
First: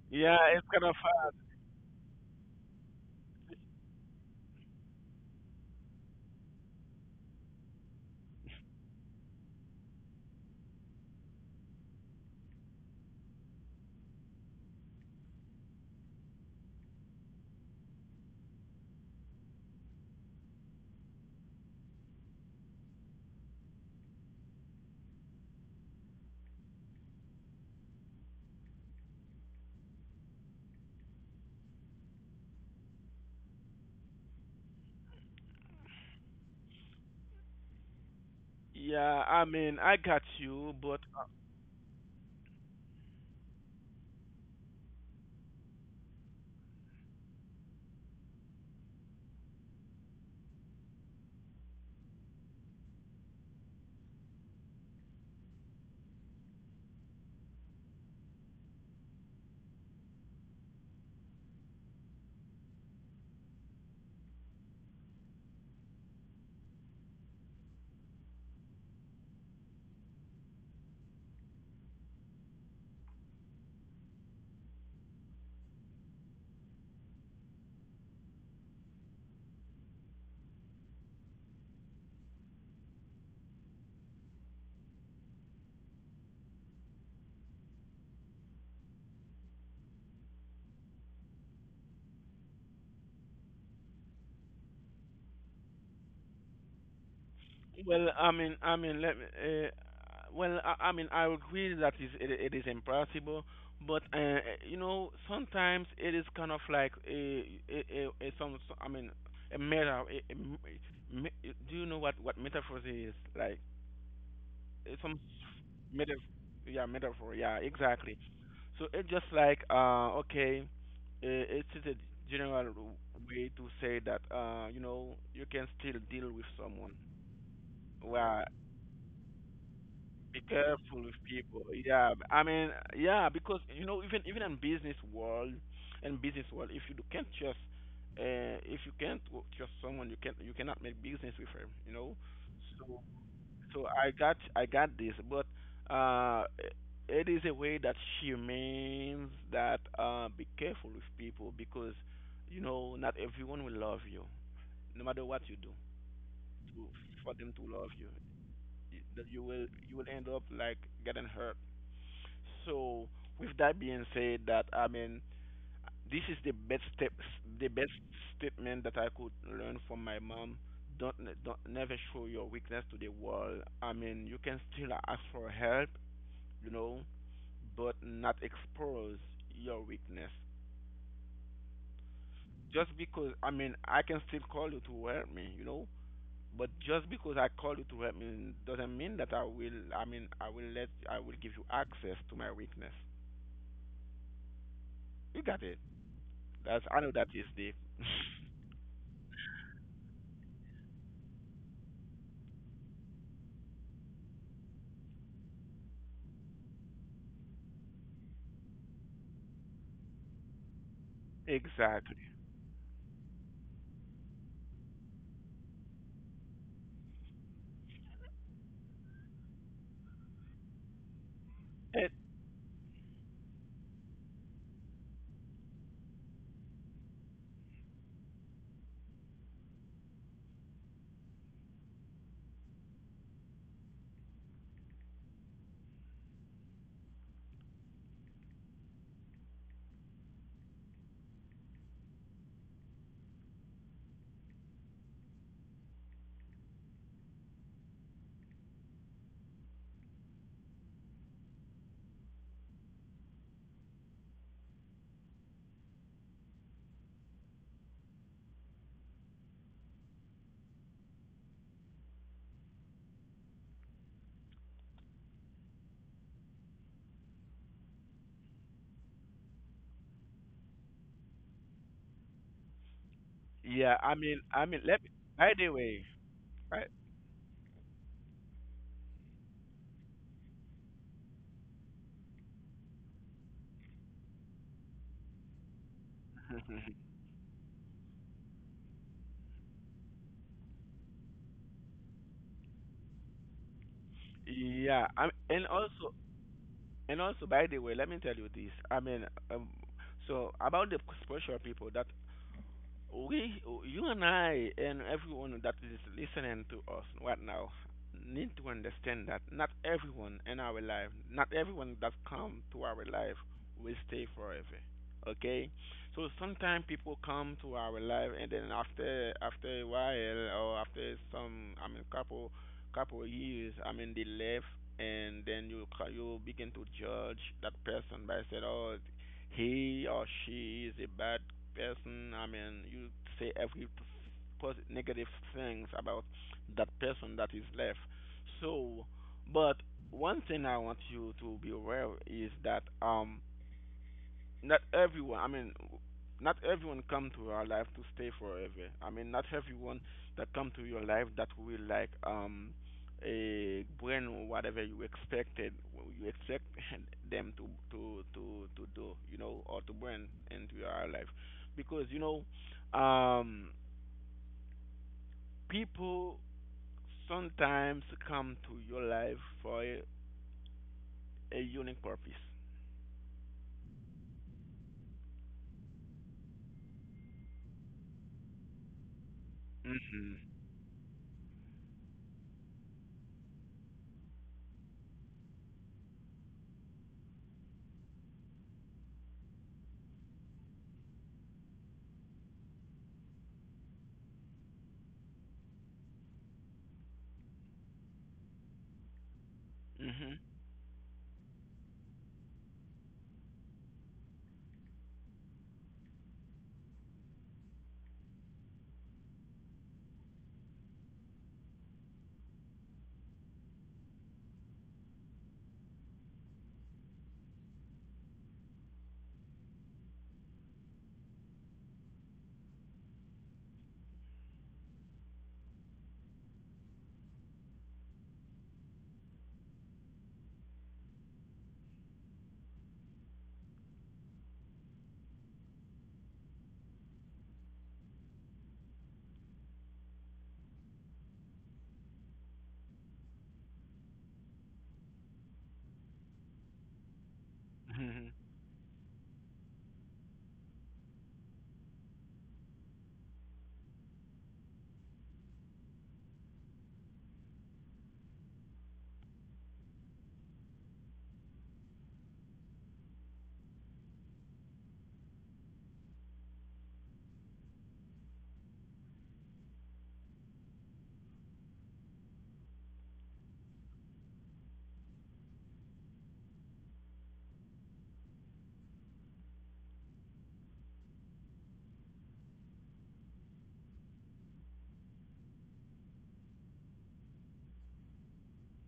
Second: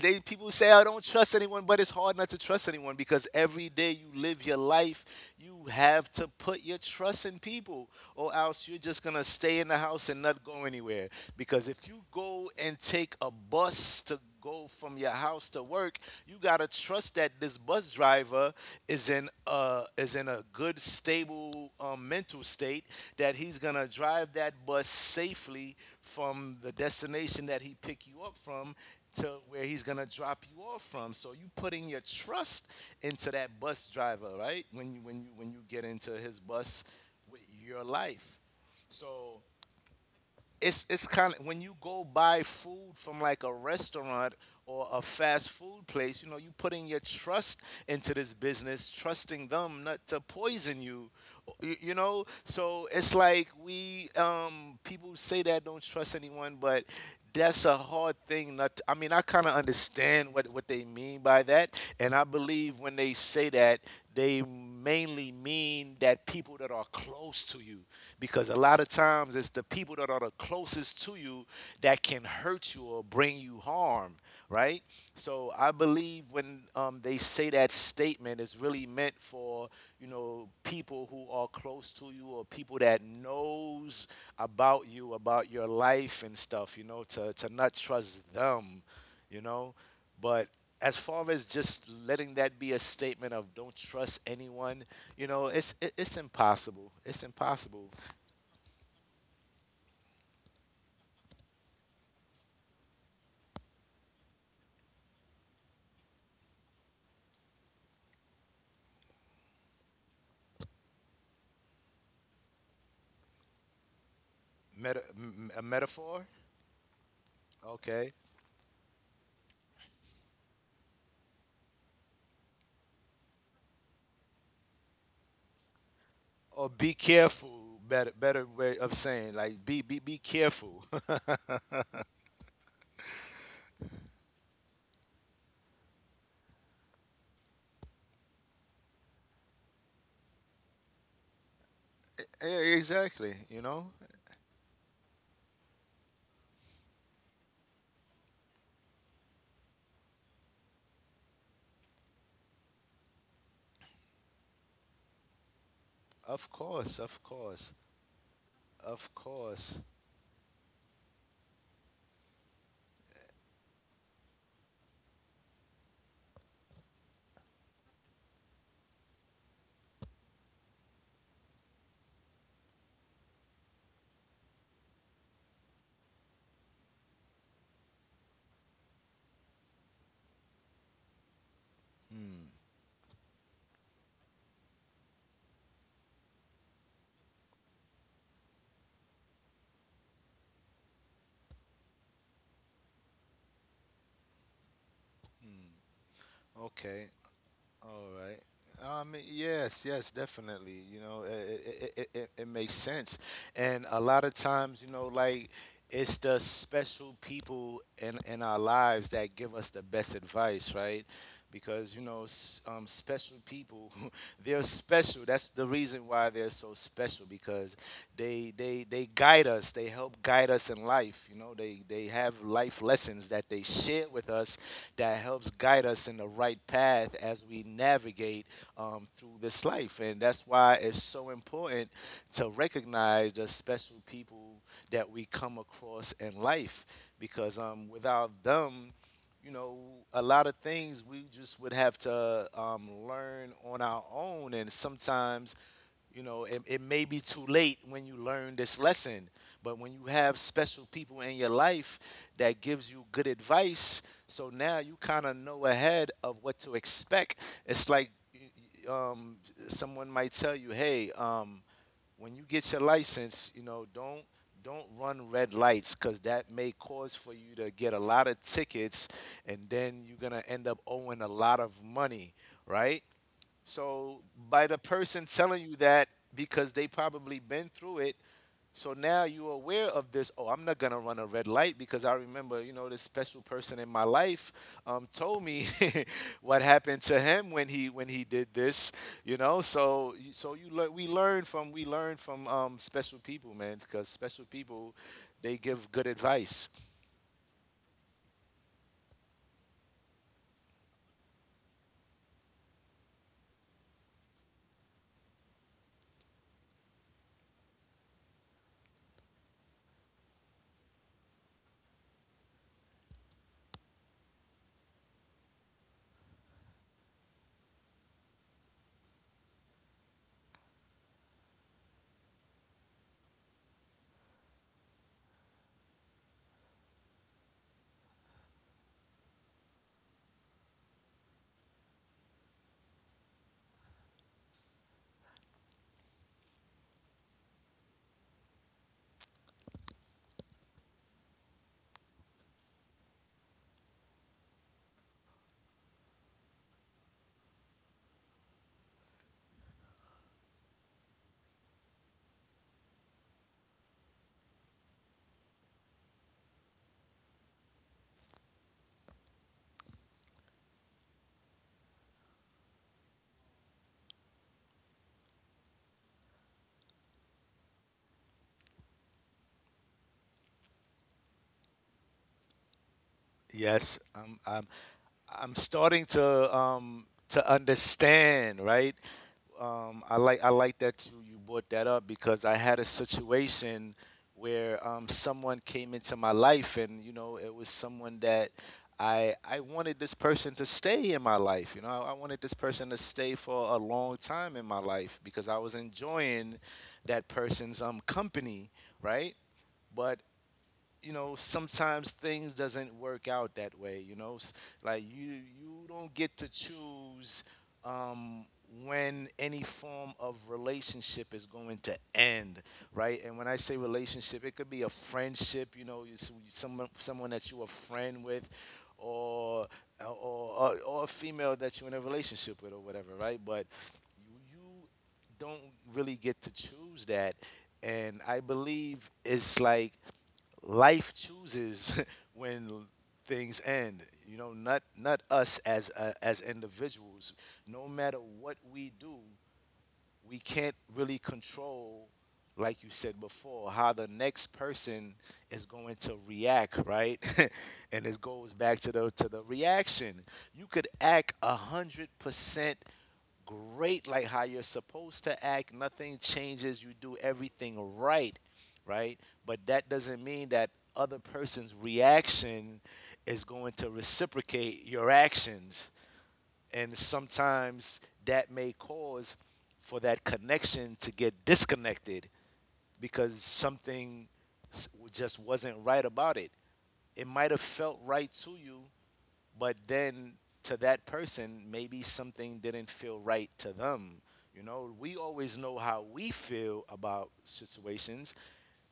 Speaker 1: They
Speaker 2: Yeah,
Speaker 1: people
Speaker 2: it's
Speaker 1: say
Speaker 2: kind
Speaker 1: I
Speaker 2: of
Speaker 1: don't
Speaker 2: uh,
Speaker 1: trust anyone, but it's hard not to trust anyone because every day you live your life, you have to put your trust in people, or else you're just gonna stay in the house and not go anywhere. Because if you go and take a bus to go from your house to work, you gotta trust that this bus driver is in a is in a good, stable um, mental state that he's gonna drive that bus safely from the destination that he picked you up from to where he's gonna drop you off from. So you putting your trust into that bus driver, right? When you when you when you get into his bus with your life.
Speaker 2: yeah,
Speaker 1: So
Speaker 2: I mean, I got you,
Speaker 1: it's
Speaker 2: but
Speaker 1: it's kind of when you go buy food from like a restaurant or a fast food place, you know, you putting your trust into this business, trusting them not to poison you, you, you know. So it's like we um, people say that don't trust anyone, but that's a hard thing not to. I mean I kind of understand what, what they mean by that, and I believe when they say that they mainly mean that people that are close to you, because a lot of times it's the people that are the closest to you that can hurt you or bring you harm, right? So I believe when um, they say that statement, it's really meant for, you know, people who are close to you or people that knows about you, about your life and stuff. You know, to to not trust them, you know. But as far as just letting that be a statement of don't trust anyone, you know, it's it, it's impossible. It's impossible.
Speaker 2: well, I mean, I mean, let me uh, well, I, I mean, I agree that is it, it is impossible, but uh, you know, sometimes it is kind of like a a, a, a some, some I mean, a meta a, a m- me- do you know what what metaphor is? Like
Speaker 1: Meta,
Speaker 2: it's some
Speaker 1: m- a
Speaker 2: metaphor,
Speaker 1: metaphor.
Speaker 2: yeah, metaphor, yeah,
Speaker 1: Okay.
Speaker 2: exactly. So it's just like uh, okay, uh, it's just a general way to say that uh, you know you can still deal with
Speaker 1: Or
Speaker 2: someone.
Speaker 1: be careful. Better,
Speaker 2: Well,
Speaker 1: better way of saying like be be be
Speaker 2: be
Speaker 1: careful.
Speaker 2: careful with
Speaker 1: [LAUGHS]
Speaker 2: people. Yeah, b- I mean, yeah, because you know even even in business world, in business world, if you do- can't trust, uh, if you can't w- trust someone, you can't you cannot make business with him. You know,
Speaker 1: Yeah,
Speaker 2: so,
Speaker 1: exactly. You
Speaker 2: so
Speaker 1: know,
Speaker 2: I got I got this, but uh, it is a way that she means that uh, be careful with people because you know not everyone will love you, no matter what you do.
Speaker 1: of
Speaker 2: To,
Speaker 1: course, of
Speaker 2: for them to
Speaker 1: course,
Speaker 2: love you, y-
Speaker 1: of
Speaker 2: that you will
Speaker 1: course.
Speaker 2: you will end up like getting hurt. So with that being said, that I mean this is the best step, the best statement that I could learn from my mom. Don't, ne- don't never show your weakness to the world. I mean, you can still ask for help, you know, but not expose your weakness. Just because, I mean, I can still call you to help me, you know, but just because I call you to help me doesn't mean that I will, I mean, I will let, I will give you access to my weakness. You got it. That's, I
Speaker 1: Okay.
Speaker 2: know that is the,
Speaker 1: All right. Um, yes, yes, definitely. You know, it, it, it, it makes sense. And a lot of times, you know, like it's the special people in, in our lives that give us the best advice, right? Because, you
Speaker 2: exactly.
Speaker 1: know, s- um, special people, [LAUGHS] they're special. That's the reason why they're so special because they, they, they guide us. They help guide us in life. You know, they, they have life lessons that they share with us that helps guide us in the right path as we navigate um, through this life. And that's why it's so important to recognize the special people that we come across in life because, um, without them, you know, a lot of things we just would have to um, learn on our own. And sometimes, you know, it, it may be too late when you learn this lesson, but when you have special people in your life that gives you good advice, so now you kind of know ahead of what to expect. It's like, um, someone might tell you, "Hey, um, when you get your license, you know, don't don't run red lights because that may cause for you to get a lot of tickets, and then you're gonna end up owing a lot of money, right?"
Speaker 2: Yeah, I
Speaker 1: So
Speaker 2: mean,
Speaker 1: by
Speaker 2: I
Speaker 1: the
Speaker 2: mean, let me,
Speaker 1: person
Speaker 2: by
Speaker 1: telling
Speaker 2: the
Speaker 1: you that,
Speaker 2: way,
Speaker 1: because they
Speaker 2: right?
Speaker 1: probably been through it, so now you're aware of this. Oh, I'm not gonna run a red light because I remember, you know, this special person in my life, um, told me [LAUGHS] what happened to him when he when he did this. You know, so so you learn. We learn from we learn from um, special people, man, because special people
Speaker 2: Yeah, I,
Speaker 1: they
Speaker 2: and
Speaker 1: give good
Speaker 2: also,
Speaker 1: advice.
Speaker 2: and also, by the way, let me tell you this. I mean, um, so about the special people, that we, you and I, and everyone that is listening to us right now, need to understand that not everyone in our life, not everyone that come to our life, will stay forever. Okay, so sometimes people come to our life, and then after after a while, or after some, I mean, couple couple of years, I mean, they left, and then you ca- you begin to judge that person by saying, oh, he or she is a bad person. I mean, you say every positive, negative things about that person that is left. So, but one thing I want you to be aware is that um not everyone, I mean, not everyone come to our life to stay forever. I mean not everyone that come to your life that will like um a bring whatever you expected you expect [LAUGHS] them to to to to do, you know, or to bring into your life, because you know, um people sometimes come to your life for a, a unique purpose.
Speaker 1: Yes. Um. I'm I'm starting to um to understand, right? Um, I
Speaker 2: Mhm.
Speaker 1: like I like that you, you brought that up because I had a situation where um someone came into my life, and you know it was someone that I I wanted this person to stay in my life. You know, I, I wanted this person to stay for a long time in my life because I was enjoying that person's um company, right? But
Speaker 2: Mhm.
Speaker 1: you know sometimes things doesn't work out that way, you know. S- like you you don't get to choose um when any form of relationship is going to end, right? And when I say relationship, it could be a friendship, you know, you, s- someone someone that you a friend with, or or, or or a female that you're in a relationship with or whatever, right? But you, you don't really get to choose that, and I believe it's like life chooses [LAUGHS] when things end. You know, not not us as uh, as individuals. No matter what we do, we can't really control, like you said before, how the next person is going to react, right? [LAUGHS] And it
Speaker 2: Mhm.
Speaker 1: goes back to the to the reaction. You could act a hundred percent great like how you're supposed to act, nothing changes, you do everything right, right? But that doesn't mean that other person's reaction is going to reciprocate your actions, and sometimes that may cause for that connection to get disconnected because something s- just wasn't right about it. It might have felt right to you, but then to that person maybe something didn't feel right to them. You know, we always know how we feel about situations,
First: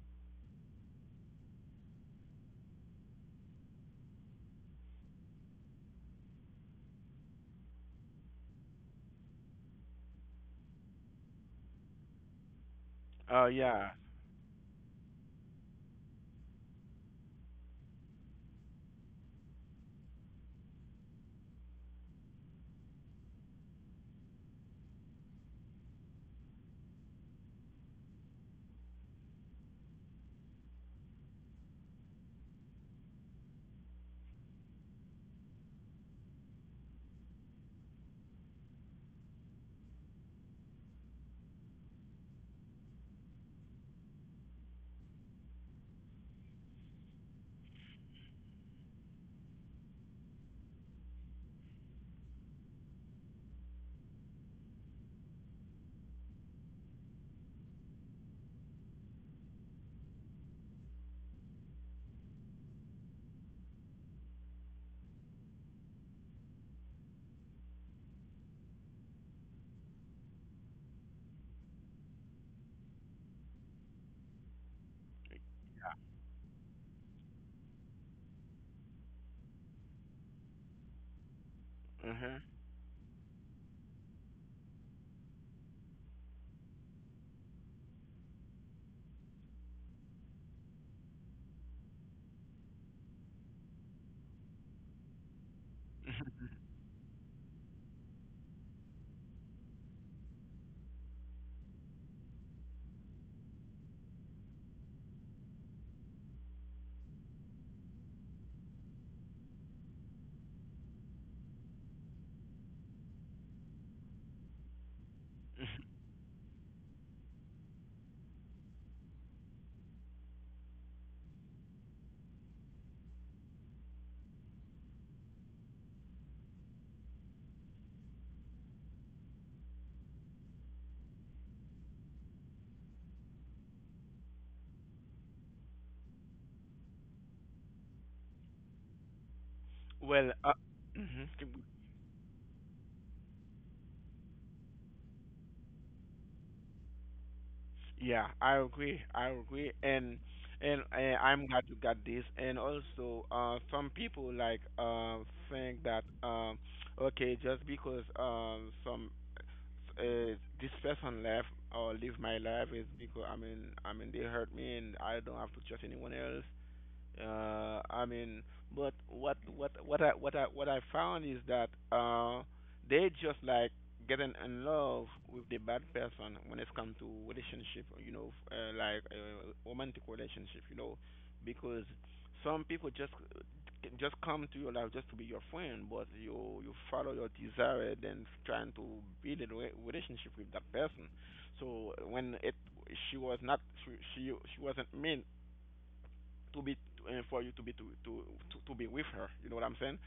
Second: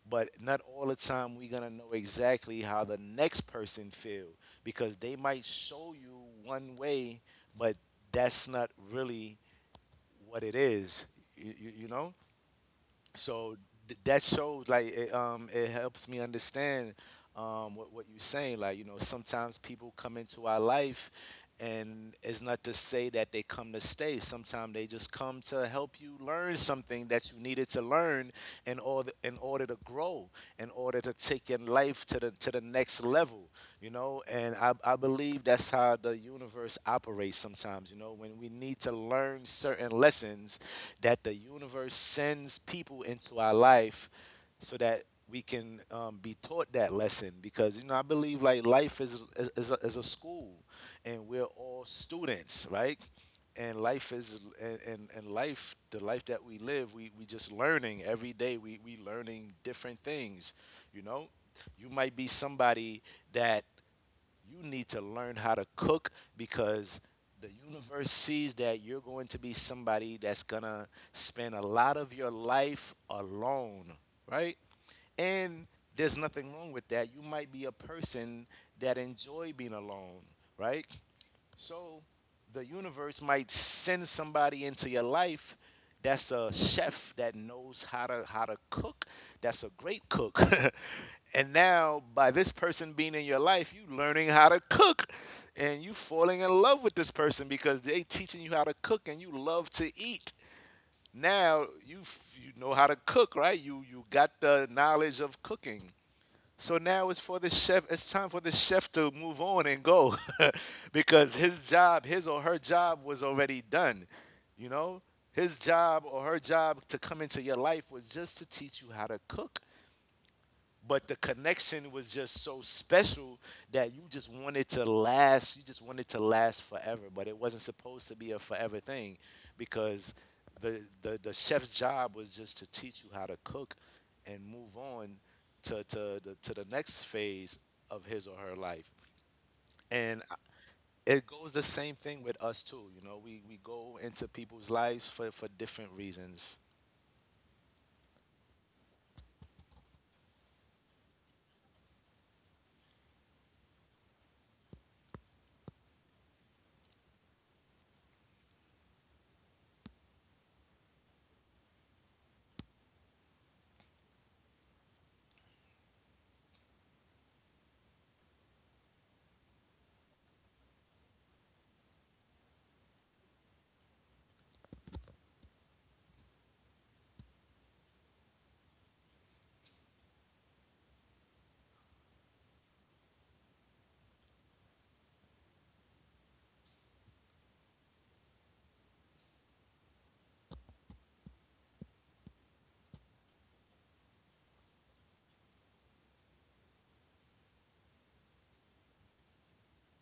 Speaker 1: but not all the time we're gonna know exactly how the next person feel, because they might show you one way, but that's not really what it is, you, you, you know.
Speaker 2: Oh,
Speaker 1: So
Speaker 2: yeah.
Speaker 1: th- that shows like, it, um it helps me understand um what, what you're saying, like you know sometimes people come into our life and it's not to say that they come to stay, sometimes they just come to help you learn something that you needed to learn in order in order to grow, in order to take your life to the to the next level, you know. And i, I believe that's how the universe operates. Sometimes, you know, when we need to learn certain lessons, that the universe sends people into our life so that we can, um, be taught that lesson, because you know I believe like life is is, is, a, is a school and we're all students, right? And life is and, and, and life the life that we live, we, we just learning every day, we, we learning different things, you know. You might be somebody that you need to learn how to cook because the universe sees that you're going to be somebody that's going to spend a lot of your life alone, right? And there's nothing wrong with that. You might be a person that enjoy being alone, right? So
Speaker 2: Mhm.
Speaker 1: the universe might send somebody into your life that's a chef that knows how to how to cook, that's a great cook. [LAUGHS] And now by this person being in your life, you learning how to cook and you falling in love with this person because they teaching you how to cook and you love to eat. Now you f- you know how to cook, right? You you got the knowledge of cooking. So now it's for the chef. It's time for the chef to move on and go, [LAUGHS] because his job, his or her job, was already done. You know, his job or her job to come into your life was just to teach you how to cook, but the connection was just so special that you just wanted to last you just wanted to last forever, but it wasn't supposed to be a forever thing because the the, the chef's job was just to teach you how to cook and move on to to the, to the next phase of his or her life, and
Speaker 2: Well,
Speaker 1: I-
Speaker 2: uh, mhm.
Speaker 1: it goes the same thing with us too, you know, we we go into people's lives for for different reasons.
Speaker 2: Yeah, I agree. I agree, and and uh, I'm glad you got this. And also, uh, some people like uh think that um, okay, just because um some uh, this person left or live my life is because I mean I mean they hurt me and I don't have to trust anyone else. Uh, I mean, but what what what I what I what I found is that uh, they just like getting in love with the bad person when it's come to relationship, you know, f- uh, like uh, romantic relationship, you know, because some people just just come to your life just to be your friend, but you you follow your desire and then trying to build a re- relationship with that person. So when it she was not she she, she wasn't meant to be uh, for you to be to, to to to be with her. You know what I'm saying?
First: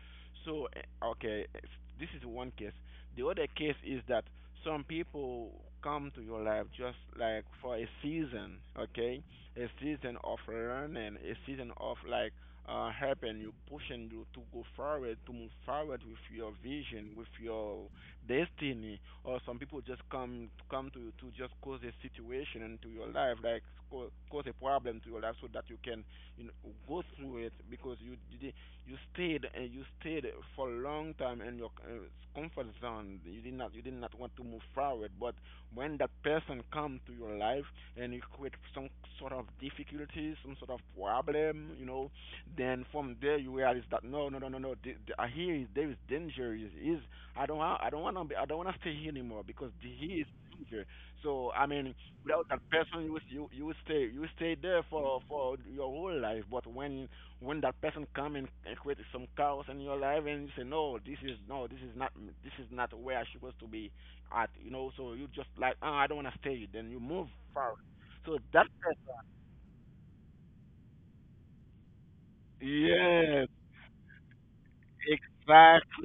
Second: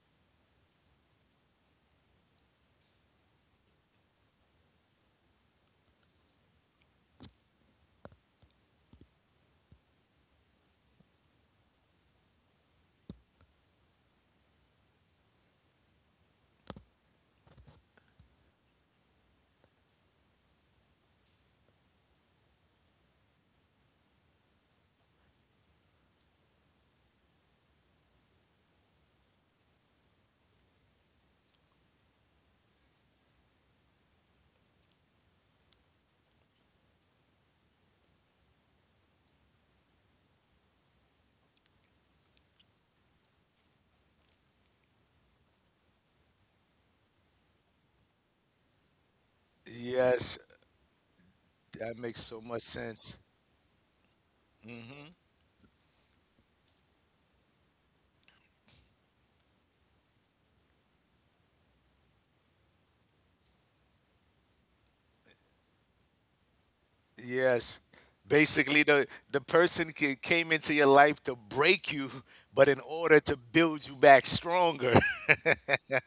Speaker 2: So uh, okay, it's- this is one case. The other case is that some people come to your life just like for a season, okay, a season of learning, a season of like uh, helping you, pushing you to go forward, to move forward with your vision, with your destiny. Or some people just come come to you to just cause a situation into your life, like co- cause a problem to your life, so that you can, you know, go through it because you you did, you stayed and you stayed for a long time in your uh, comfort zone. You did not you did not want to move forward. But when that person come to your life and you create some sort of difficulties, some sort of problem, you know, then from there you realize that no no no no no, th- th- I hear is- there is danger. Is is I don't wa- I don't want to I don't want to stay here anymore because the- he is
Speaker 1: Yes,
Speaker 2: danger. So I mean
Speaker 1: that makes so
Speaker 2: without that
Speaker 1: much
Speaker 2: person you
Speaker 1: sense.
Speaker 2: s- you you will stay you will stay there for for your whole life, but when when that person come and, and create some chaos in your life, and you say no, this is no, this is not this is not where I supposed to be at, you know, so you just like, oh, I don't want to stay, then you move far.
Speaker 1: Yes.
Speaker 2: So that
Speaker 1: Basically, the
Speaker 2: person.
Speaker 1: the person ca- came into your life to break you, but in order to
Speaker 2: Yes,
Speaker 1: build you back stronger.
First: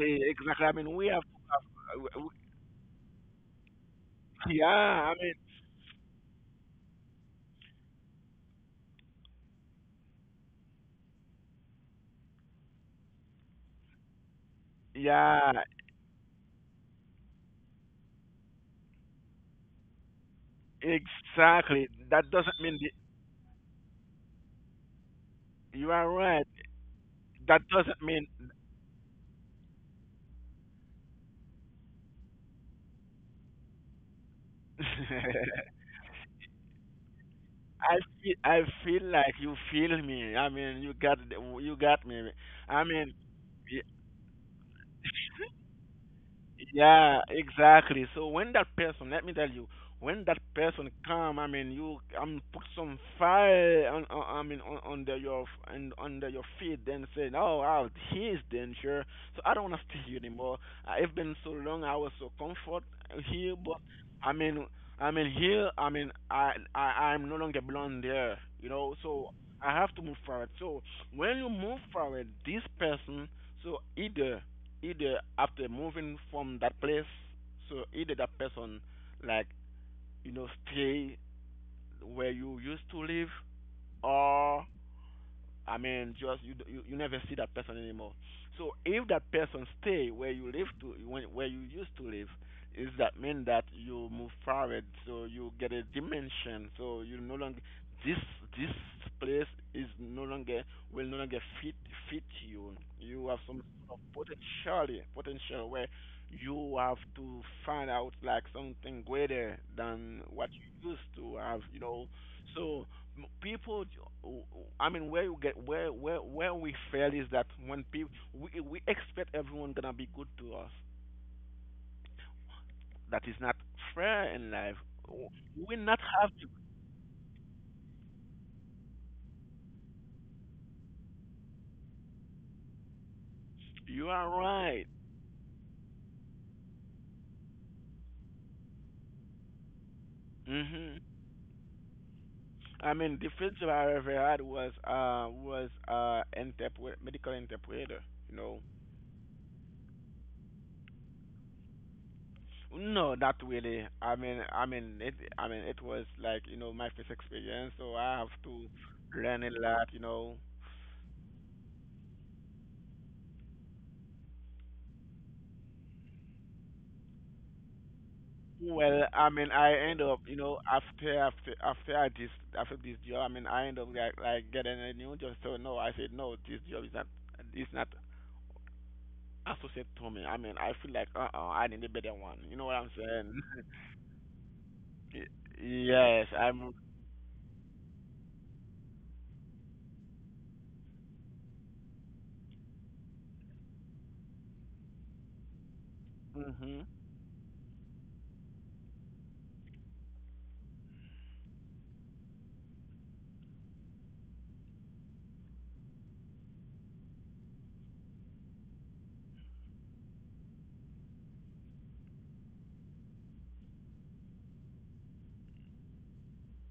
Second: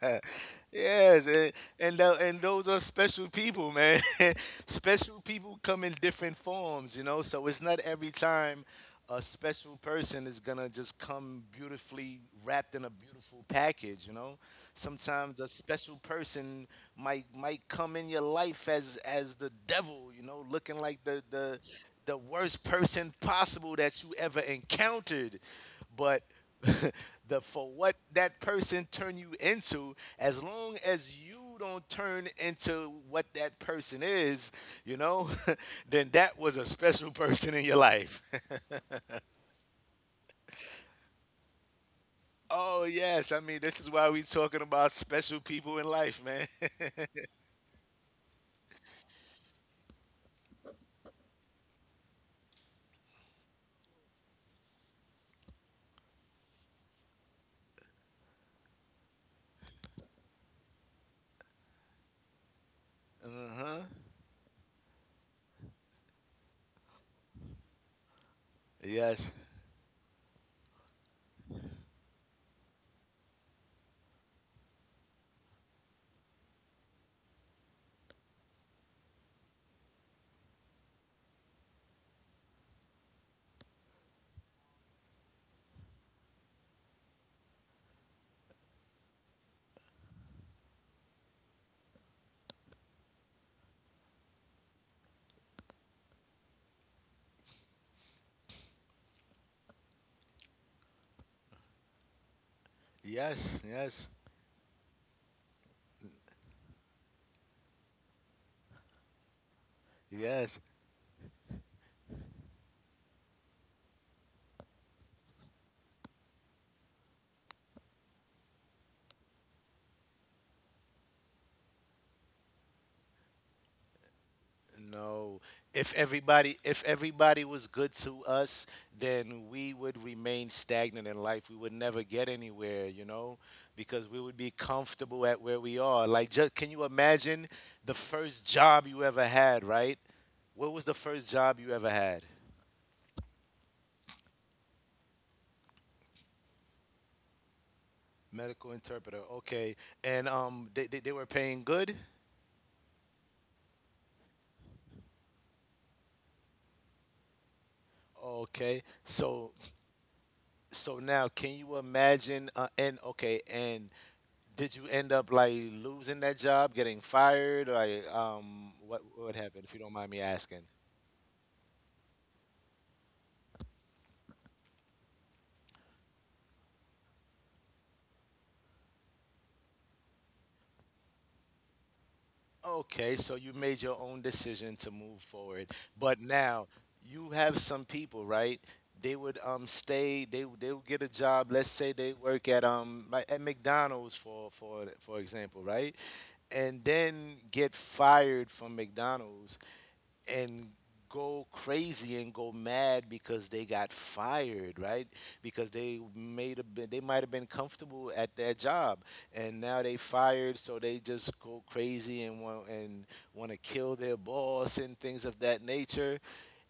Speaker 1: [LAUGHS]
Speaker 2: exactly. I mean we have
Speaker 1: Yes, and and,
Speaker 2: w-
Speaker 1: tho-
Speaker 2: w-
Speaker 1: and those are special people, man. [LAUGHS]
Speaker 2: yeah, I
Speaker 1: Special
Speaker 2: mean,
Speaker 1: people come in different forms, you know. So it's not every time a special person is gonna just come beautifully wrapped in a beautiful package. You know, sometimes a
Speaker 2: yeah,
Speaker 1: special person might might come in your life as as the devil. You know, looking like the the
Speaker 2: exactly,
Speaker 1: the
Speaker 2: that doesn't
Speaker 1: worst
Speaker 2: mean the,
Speaker 1: person possible that you ever encountered,
Speaker 2: you are
Speaker 1: but
Speaker 2: right,
Speaker 1: [LAUGHS] the
Speaker 2: that
Speaker 1: for what
Speaker 2: doesn't mean
Speaker 1: that person turn you into, as long as you don't turn into what that person is, you know,
Speaker 2: [LAUGHS]
Speaker 1: [LAUGHS] then that was a special person in your
Speaker 2: I
Speaker 1: life.
Speaker 2: feel I feel like you feel me. I mean, you got you got me. I
Speaker 1: Oh
Speaker 2: mean,
Speaker 1: yes, I mean this is why we talking about special people in life, man. [LAUGHS]
Speaker 2: yeah, exactly. So when that person, let me tell you, when that person come, I mean, you, I mean, put some fire on, on, I mean, on, under your, and under your feet, then say, oh, wow, he's danger. So I don't want to stay here anymore. I've been so long. I was so comfort uh, here, but
Speaker 1: Uh-huh.
Speaker 2: I mean, I mean here, I mean, I, I, I'm no longer belong there. You know, so
Speaker 1: Yes.
Speaker 2: I have to move forward. So when you move forward, this person, so either either after moving from that place, so either that person, like, you know stay where you used to live, or, I mean, just you, you you never see that person anymore. So if that person stay where you live to, when, where you used to live, is that mean that you move forward? So you get a dimension. So you no longer, this this place is no longer, will no longer fit fit you. You have
Speaker 1: Yes,
Speaker 2: some sort
Speaker 1: yes.
Speaker 2: of potential potential where you have to find out like something greater than what
Speaker 1: Yes.
Speaker 2: you used to have. You know, so people, I mean, where you get, where where where we fail is that when people we, we expect everyone gonna be good to us. That is not fair in life.
Speaker 1: No.
Speaker 2: We
Speaker 1: If
Speaker 2: not have
Speaker 1: everybody if everybody was good to us, then we would remain stagnant in life. We would never get anywhere, you know,
Speaker 2: to.
Speaker 1: because
Speaker 2: You
Speaker 1: we
Speaker 2: are
Speaker 1: would be
Speaker 2: right.
Speaker 1: comfortable at where we are. Like just can you imagine the first job you ever had, right? What was the
Speaker 2: Mhm.
Speaker 1: first job you ever had?
Speaker 2: I mean, the first job I ever had was, uh was uh interpret, medical interpreter you know
Speaker 1: Medical interpreter. Okay, and um, they, they, they were paying good.
Speaker 2: no, not really. I mean, i mean it i mean it was like, you know my first experience, so I have to
Speaker 1: Okay,
Speaker 2: learn a
Speaker 1: so
Speaker 2: lot you know
Speaker 1: so now can you imagine? Uh, and okay, and did you end up like losing that job, getting fired, like um, what
Speaker 2: Well, I
Speaker 1: what
Speaker 2: mean,
Speaker 1: happened? If
Speaker 2: I
Speaker 1: you don't
Speaker 2: end
Speaker 1: mind me
Speaker 2: up, you
Speaker 1: asking.
Speaker 2: know, after after after I this after this job, I mean, I end up, like like getting a new job. So no, I said no, this job is not, is not associated to me. I mean, I feel like, uh uh I need a better one. You know what I'm
Speaker 1: Okay, so you
Speaker 2: saying?
Speaker 1: made your own decision to
Speaker 2: [LAUGHS]
Speaker 1: move
Speaker 2: Y-
Speaker 1: forward, but
Speaker 2: yes,
Speaker 1: now
Speaker 2: I'm.
Speaker 1: you have some people, right? They would um stay. They would- they would get a job. Let's say they work at um like at McDonald's for for for example, right? And
Speaker 2: Mhm.
Speaker 1: then get fired from McDonald's and go crazy and go mad because they got fired, right? Because they made a bit, they might have been comfortable at their job, and now they fired, so they just go crazy and want and want to kill their boss and things of that nature.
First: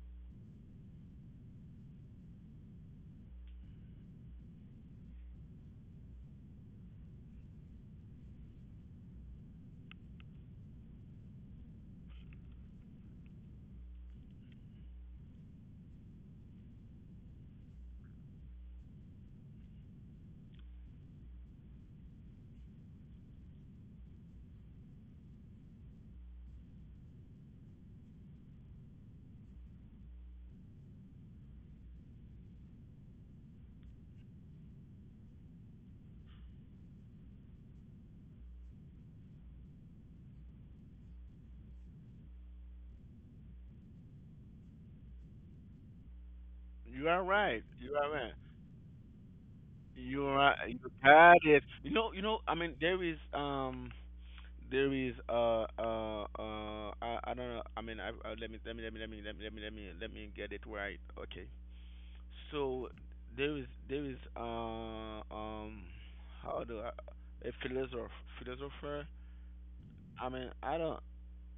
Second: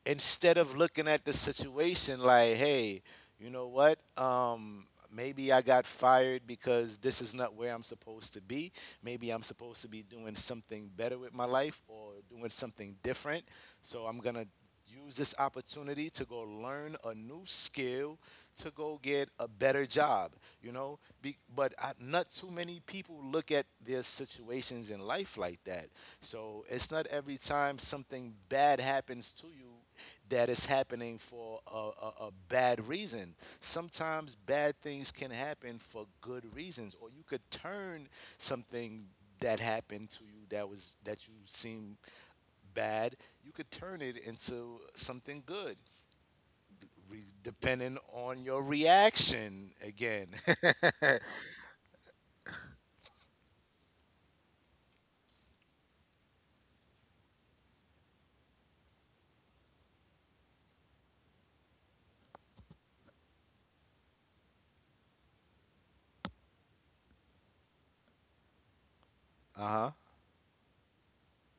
Speaker 1: Instead of looking at the situation like, hey, you know what? Um, maybe I got fired because this is not where I'm supposed to be. Maybe I'm supposed to be doing something better with my life or doing something different. So I'm going to use this opportunity to go learn a new skill, to go get a better job, you know? Be, but I, not too many people look at their situations in life like that. So it's not every time something bad happens to you that is happening for a, a, a bad reason. Sometimes bad things can happen for good reasons, or you could turn something that happened to you that was that you seem bad, you could turn it into something good,
Speaker 2: You are
Speaker 1: re-
Speaker 2: right. You
Speaker 1: depending
Speaker 2: are right.
Speaker 1: on your reaction.
Speaker 2: You
Speaker 1: Again.
Speaker 2: are.
Speaker 1: [LAUGHS]
Speaker 2: You got it. You know. You know. I mean, there is, um. There is, uh uh uh I, I don't know. I mean, I, uh, let me let me let me let me let me let me let me let me get it right, okay. So there is there is, uh um how do I, a philosopher philosopher.
Speaker 1: uh huh.
Speaker 2: I mean, I don't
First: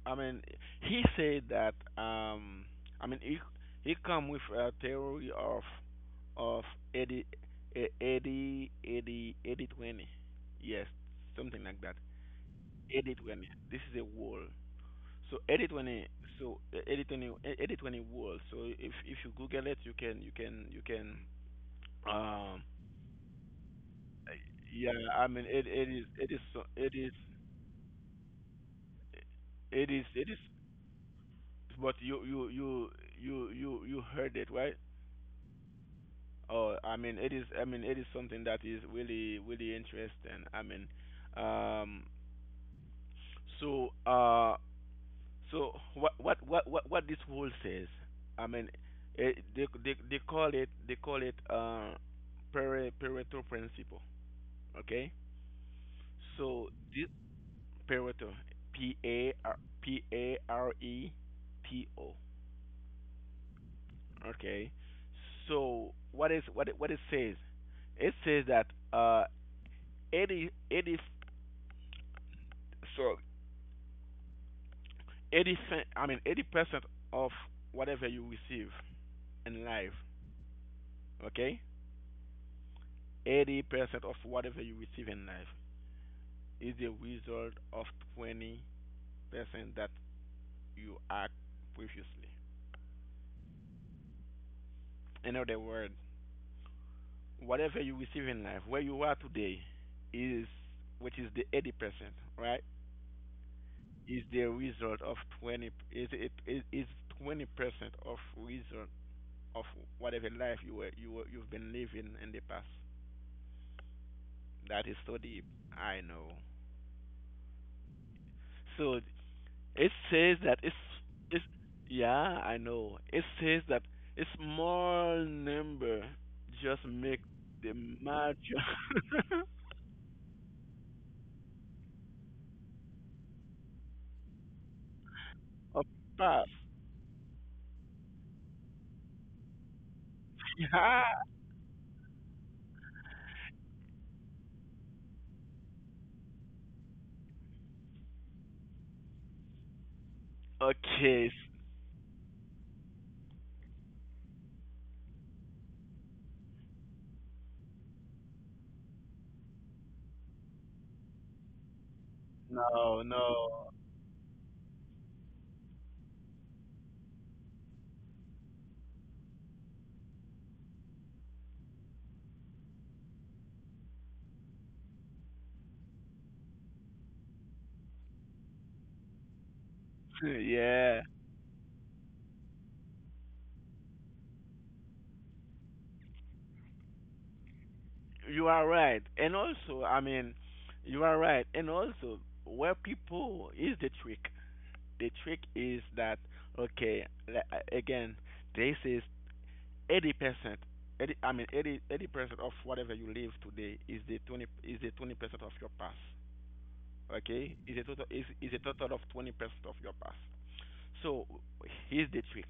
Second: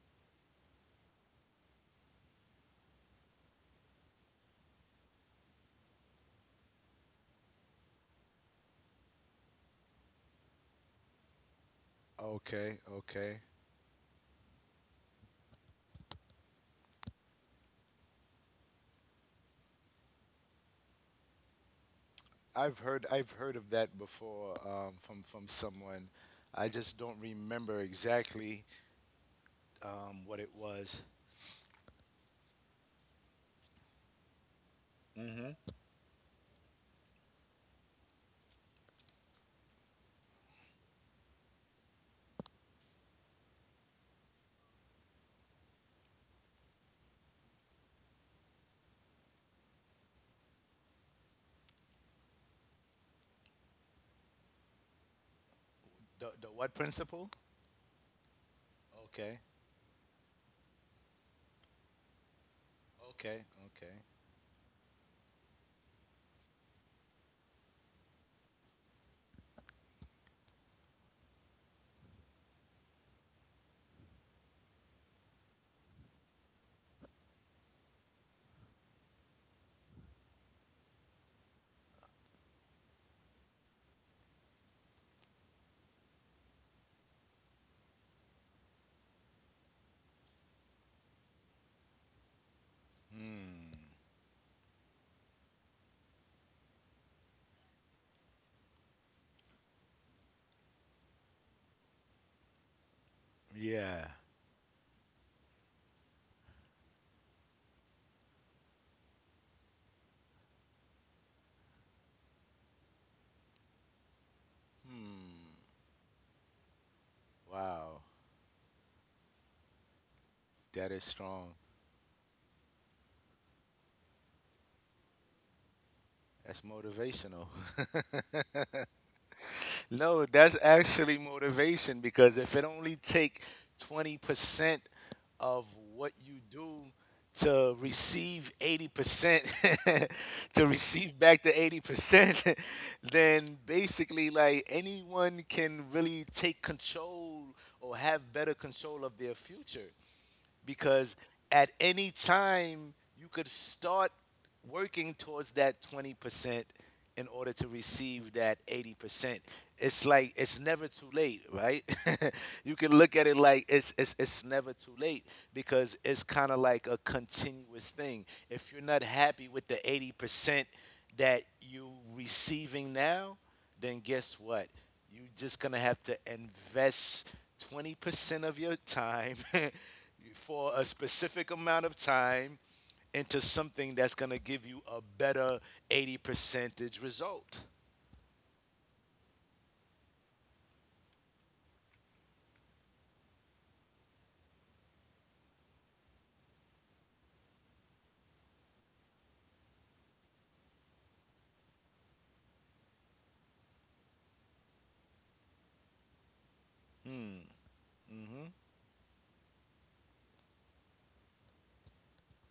Speaker 2: I mean he said that, um I mean, he he come with a theory of of eighty, eh, 80, eighty, eighty, twenty. Yes, something like that.
Speaker 1: Okay.
Speaker 2: eighty
Speaker 1: Okay.
Speaker 2: twenty. This is a wall. So eighty twenty. So, eh, eighty, twenty. eh, eighty, twenty wall. So if if you google it, you can, you can you can um
Speaker 1: I've heard I've heard of that before,
Speaker 2: Yeah,
Speaker 1: um, from
Speaker 2: I mean,
Speaker 1: from
Speaker 2: it it is
Speaker 1: someone.
Speaker 2: it is so-,
Speaker 1: I
Speaker 2: it
Speaker 1: just
Speaker 2: is
Speaker 1: don't remember exactly,
Speaker 2: it is
Speaker 1: um,
Speaker 2: it is,
Speaker 1: what it was.
Speaker 2: but you you you you you you heard it, right?
Speaker 1: Mm-hmm.
Speaker 2: Oh, I mean, it is I mean it is something that is really really interesting. I mean, um so uh so, what what what what, what this rule says? I mean, it, they they they call it, they call it uh pare, Pareto principle, okay?
Speaker 1: The the
Speaker 2: So
Speaker 1: what
Speaker 2: this
Speaker 1: principle?
Speaker 2: Pareto. P A
Speaker 1: Okay.
Speaker 2: R P A R E T O.
Speaker 1: Okay. Okay.
Speaker 2: Okay. So what is, what it, what it says? It says that, uh 80, eighty, so eighty, I mean, eighty percent of whatever you receive in life. Okay. eighty percent of whatever you receive in life is the result of twenty percent that you act previously.
Speaker 1: Hmm.
Speaker 2: In other words, whatever you receive in life, where you are today, is, which is the eighty percent, right?
Speaker 1: Yeah.
Speaker 2: Is the result of twenty, is it is is twenty percent of result of whatever life you were, you were you've been living in the past. That is so deep.
Speaker 1: Hmm.
Speaker 2: I know.
Speaker 1: Wow.
Speaker 2: So it says that, it's
Speaker 1: That is
Speaker 2: it's
Speaker 1: strong.
Speaker 2: yeah, I know. It says that a small number
Speaker 1: That's
Speaker 2: just make
Speaker 1: motivational.
Speaker 2: the
Speaker 1: [LAUGHS]
Speaker 2: major
Speaker 1: No, that's actually motivation, because if it only take twenty percent of
Speaker 2: [LAUGHS] of
Speaker 1: what you
Speaker 2: pass.
Speaker 1: do to receive eighty percent [LAUGHS] to receive
Speaker 2: [LAUGHS]
Speaker 1: back the eighty percent, [LAUGHS] then basically like anyone can really take control or have better control of their future, because
Speaker 2: Okay. s-
Speaker 1: at any time you could start working towards that twenty percent in order to receive that eighty percent. It's like it's never too late, right? [LAUGHS] You can
Speaker 2: No,
Speaker 1: look at it like
Speaker 2: no. [LAUGHS]
Speaker 1: it's it's it's never too late, because it's kind of like a continuous thing. If you're not happy with the eighty percent that you receiving now, then guess what? You are just gonna have to invest twenty percent of your time [LAUGHS] for a
Speaker 2: Yeah,
Speaker 1: specific amount of time into something that's gonna give you a better eighty percentage result.
Speaker 2: you are right. And also, I mean, you are right. And also, where people is the trick. The trick is that, okay, le- uh, again, this is eighty percent. eighty, I mean, eighty eighty percent of whatever you live today is the twenty, is the twenty percent of your past. Okay? Is a total, is,
Speaker 1: Hmm.
Speaker 2: is a total of twenty percent of your past. So, here's the trick.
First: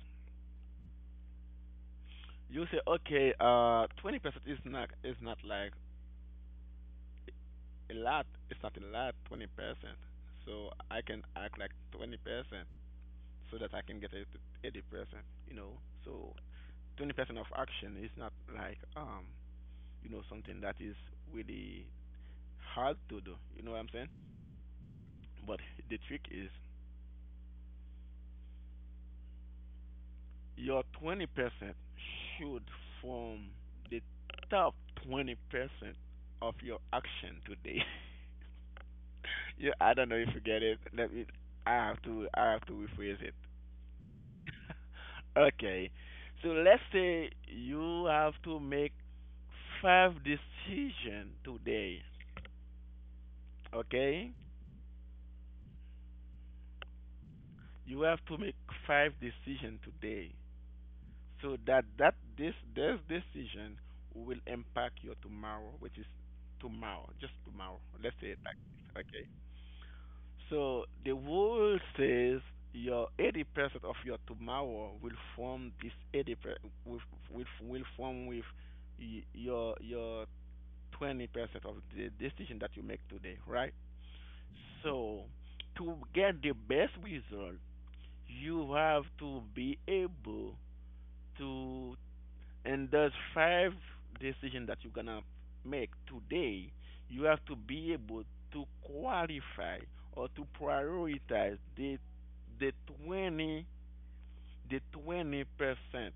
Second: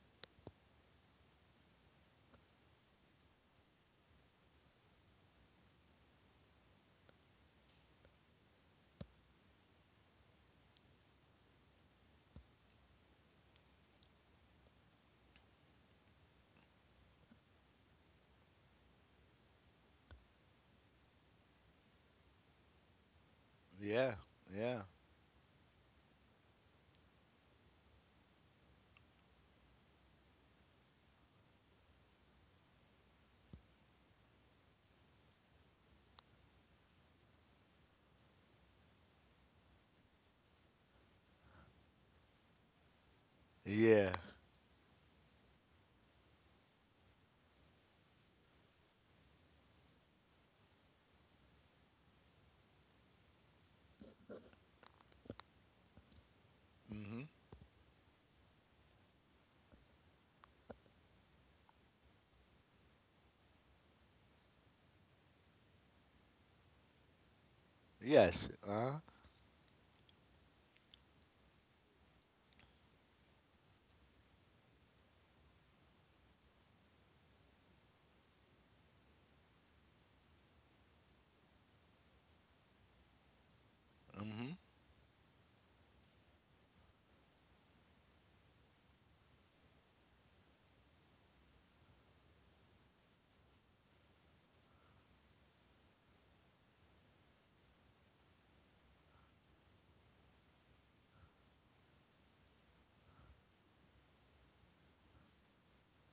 Speaker 2: You say, okay, uh twenty percent is not, is not like a lot. It's not a lot, twenty percent. So I can act like twenty percent, so that I can get it to eighty percent. You know, so twenty percent of action is not like, um you know something that is really hard to do. You know what I'm saying?
Speaker 1: Yeah, yeah,
Speaker 2: But the trick is, your twenty percent should form the top twenty percent of your action today. [LAUGHS] Yeah, I don't know if you get it. Let me. I have to. I have to rephrase it.
Speaker 1: yeah.
Speaker 2: Okay. So let's say you have to make five decisions today. Okay? You have to make five decisions today. So that, that this this decision will impact your tomorrow, which is tomorrow, just tomorrow. Let's say it
Speaker 1: Yes.
Speaker 2: like
Speaker 1: Uh-huh.
Speaker 2: this. Okay. So the world says your eighty percent of your tomorrow will form this eighty percent, will, will will form with, y- your your twenty percent of the decision that you make today, right?
Speaker 1: Hmm.
Speaker 2: So to get the best result, you have to be able to, and those five decisions that you're gonna make today, you have to be able to qualify or to prioritize the, the twenty, the twenty percent,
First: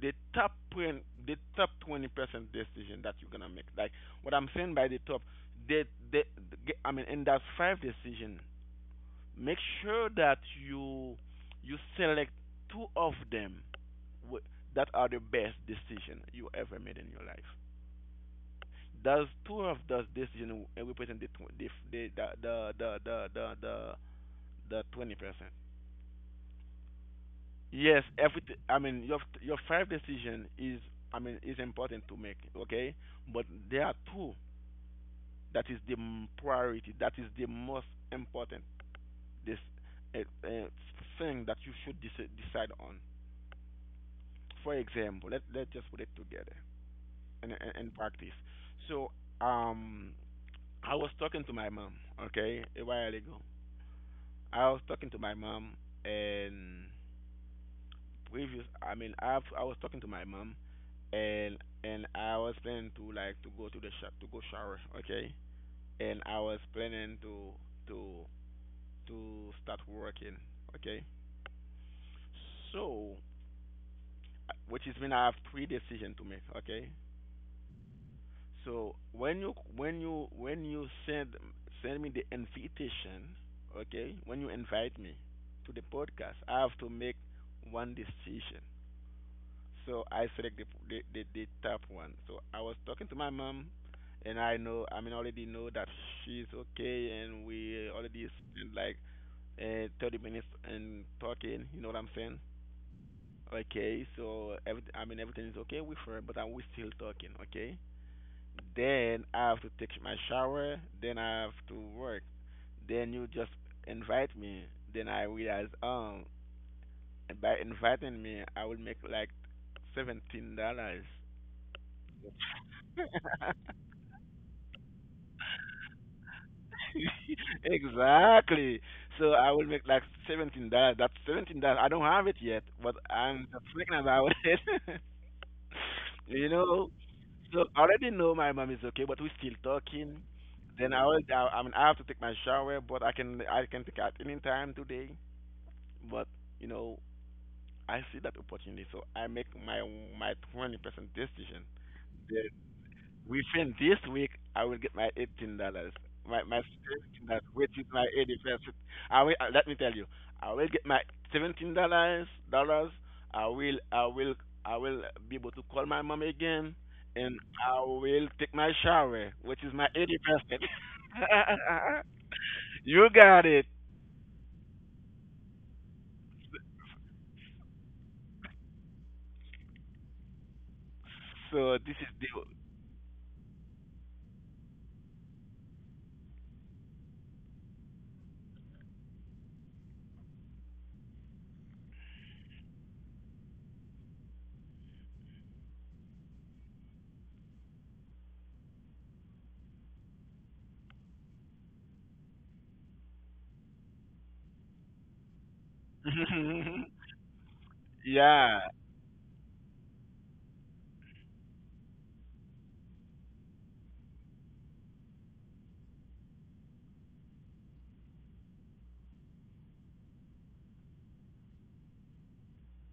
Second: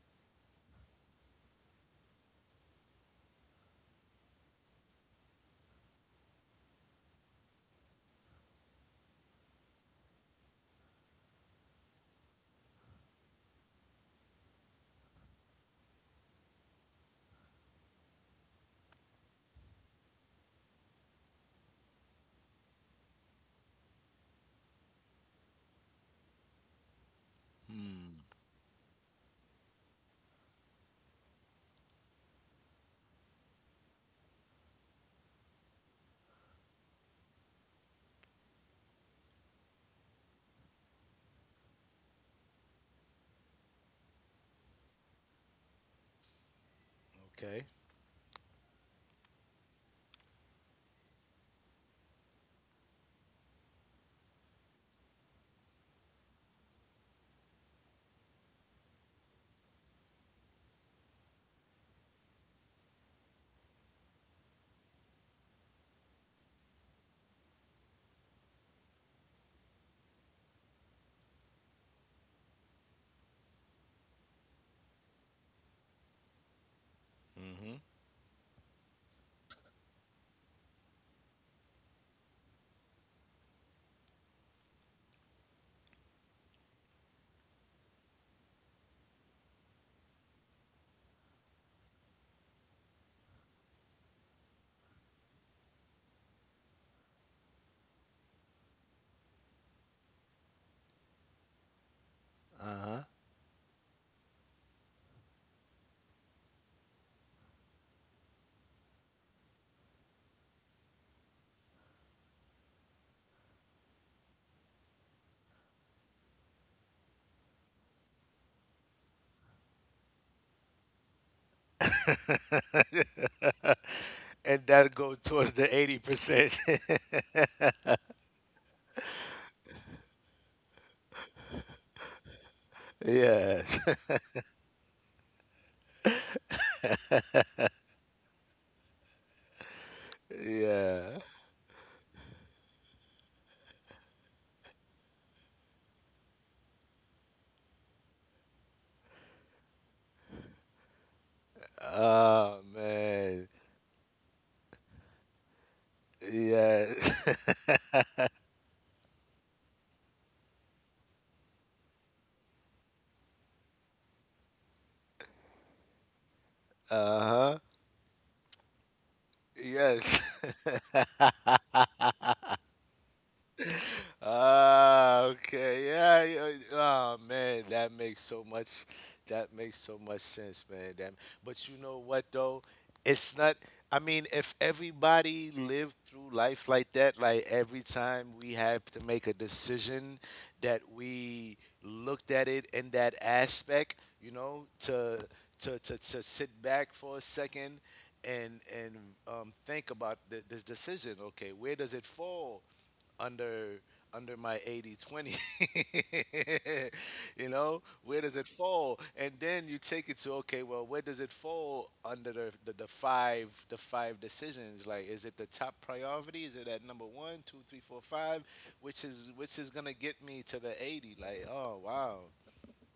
Speaker 2: the top twenty, the top twenty percent decision that you're gonna make. Like what I'm saying by the top, the, the, the I mean, in that five decision, make sure that you you select two of them, wh- that are the best decision you ever made in your life. Those two of those decisions, w- represent the, tw- the the the the the the the the twenty percent. Yes, everything. I mean, your your five decision is, I mean, is important to make. Okay, but there are two that is the, m- priority. That is the most important. This, uh, uh, thing that you should, deci- decide on. For example, let let's just put it together and,
Speaker 1: Okay.
Speaker 2: and, and practice. So, um, I was talking to my mom. Okay, a while ago, I was talking to my mom and previous. I mean, I've I was talking to my mom and, and I was planning to like to go to the shop, to go shower, okay? And I was planning to, to to start working, okay? So, which is when I have three decisions to make, okay?
Speaker 1: Hmm.
Speaker 2: So when you, when you when you send send me the invitation, okay? When you invite me to the podcast, I have to make one decision. So I select the, the the the top one. So I was talking to my mom, and I know, I mean, already know, that she's okay, and we already spent like, uh, thirty minutes and talking. You know what I'm saying?
Speaker 1: Uh-huh.
Speaker 2: Okay, so every, I mean everything is okay with her, but I'm we still talking. Okay. Then I have to take my shower. Then I have to work. Then you just invite me. Then I realize, um by inviting me I will make like seventeen dollars.
Speaker 1: And that goes towards the eighty percent.
Speaker 2: [LAUGHS] Exactly. So I will make like seventeen dollars. That's seventeen dollars. I don't have it yet, but
Speaker 1: [LAUGHS]
Speaker 2: I'm just
Speaker 1: Yes.
Speaker 2: thinking about [LAUGHS] it. [LAUGHS] You know, so I already know my mom is okay, but we're still talking.
Speaker 1: [LAUGHS]
Speaker 2: Then I
Speaker 1: Yeah.
Speaker 2: will. I, I mean, I have to take my shower, but I can I can take at any time today. But, you know, I see that opportunity, so I make my my twenty percent decision.
Speaker 1: Oh, man.
Speaker 2: Within this week, I will get my eighteen dollars. My my seventeen
Speaker 1: Yes. [LAUGHS]
Speaker 2: dollars, which is my eighty percent. I will. Uh, Let me tell you, I will get my seventeen dollars. Dollars. I will. I will. I will be able to call my mom again, and
Speaker 1: Uh-huh.
Speaker 2: I will take my shower, which is my
Speaker 1: Yes.
Speaker 2: eighty
Speaker 1: [LAUGHS]
Speaker 2: percent. [LAUGHS] You got it.
Speaker 1: Ah, okay. Yeah, yeah. Oh man, that makes so much. That makes so much sense, man. That. But you
Speaker 2: So
Speaker 1: know
Speaker 2: this is
Speaker 1: what though? It's not. I mean, if everybody lived through life like that, like every time we have to make a decision that we looked at it in that aspect, you know, to to to, to sit back for a second and and um, think about the, this decision. Okay, where does it fall under under my eighty twenty? [LAUGHS]
Speaker 2: the.
Speaker 1: You know,
Speaker 2: [LAUGHS]
Speaker 1: where does it
Speaker 2: yeah.
Speaker 1: fall, and then you take it to okay, well, where does it fall under the, the, the five the five decisions? Like, is it the top priority? Is it at number one two three four five, which is which is gonna get me to the eighty? Like, oh wow,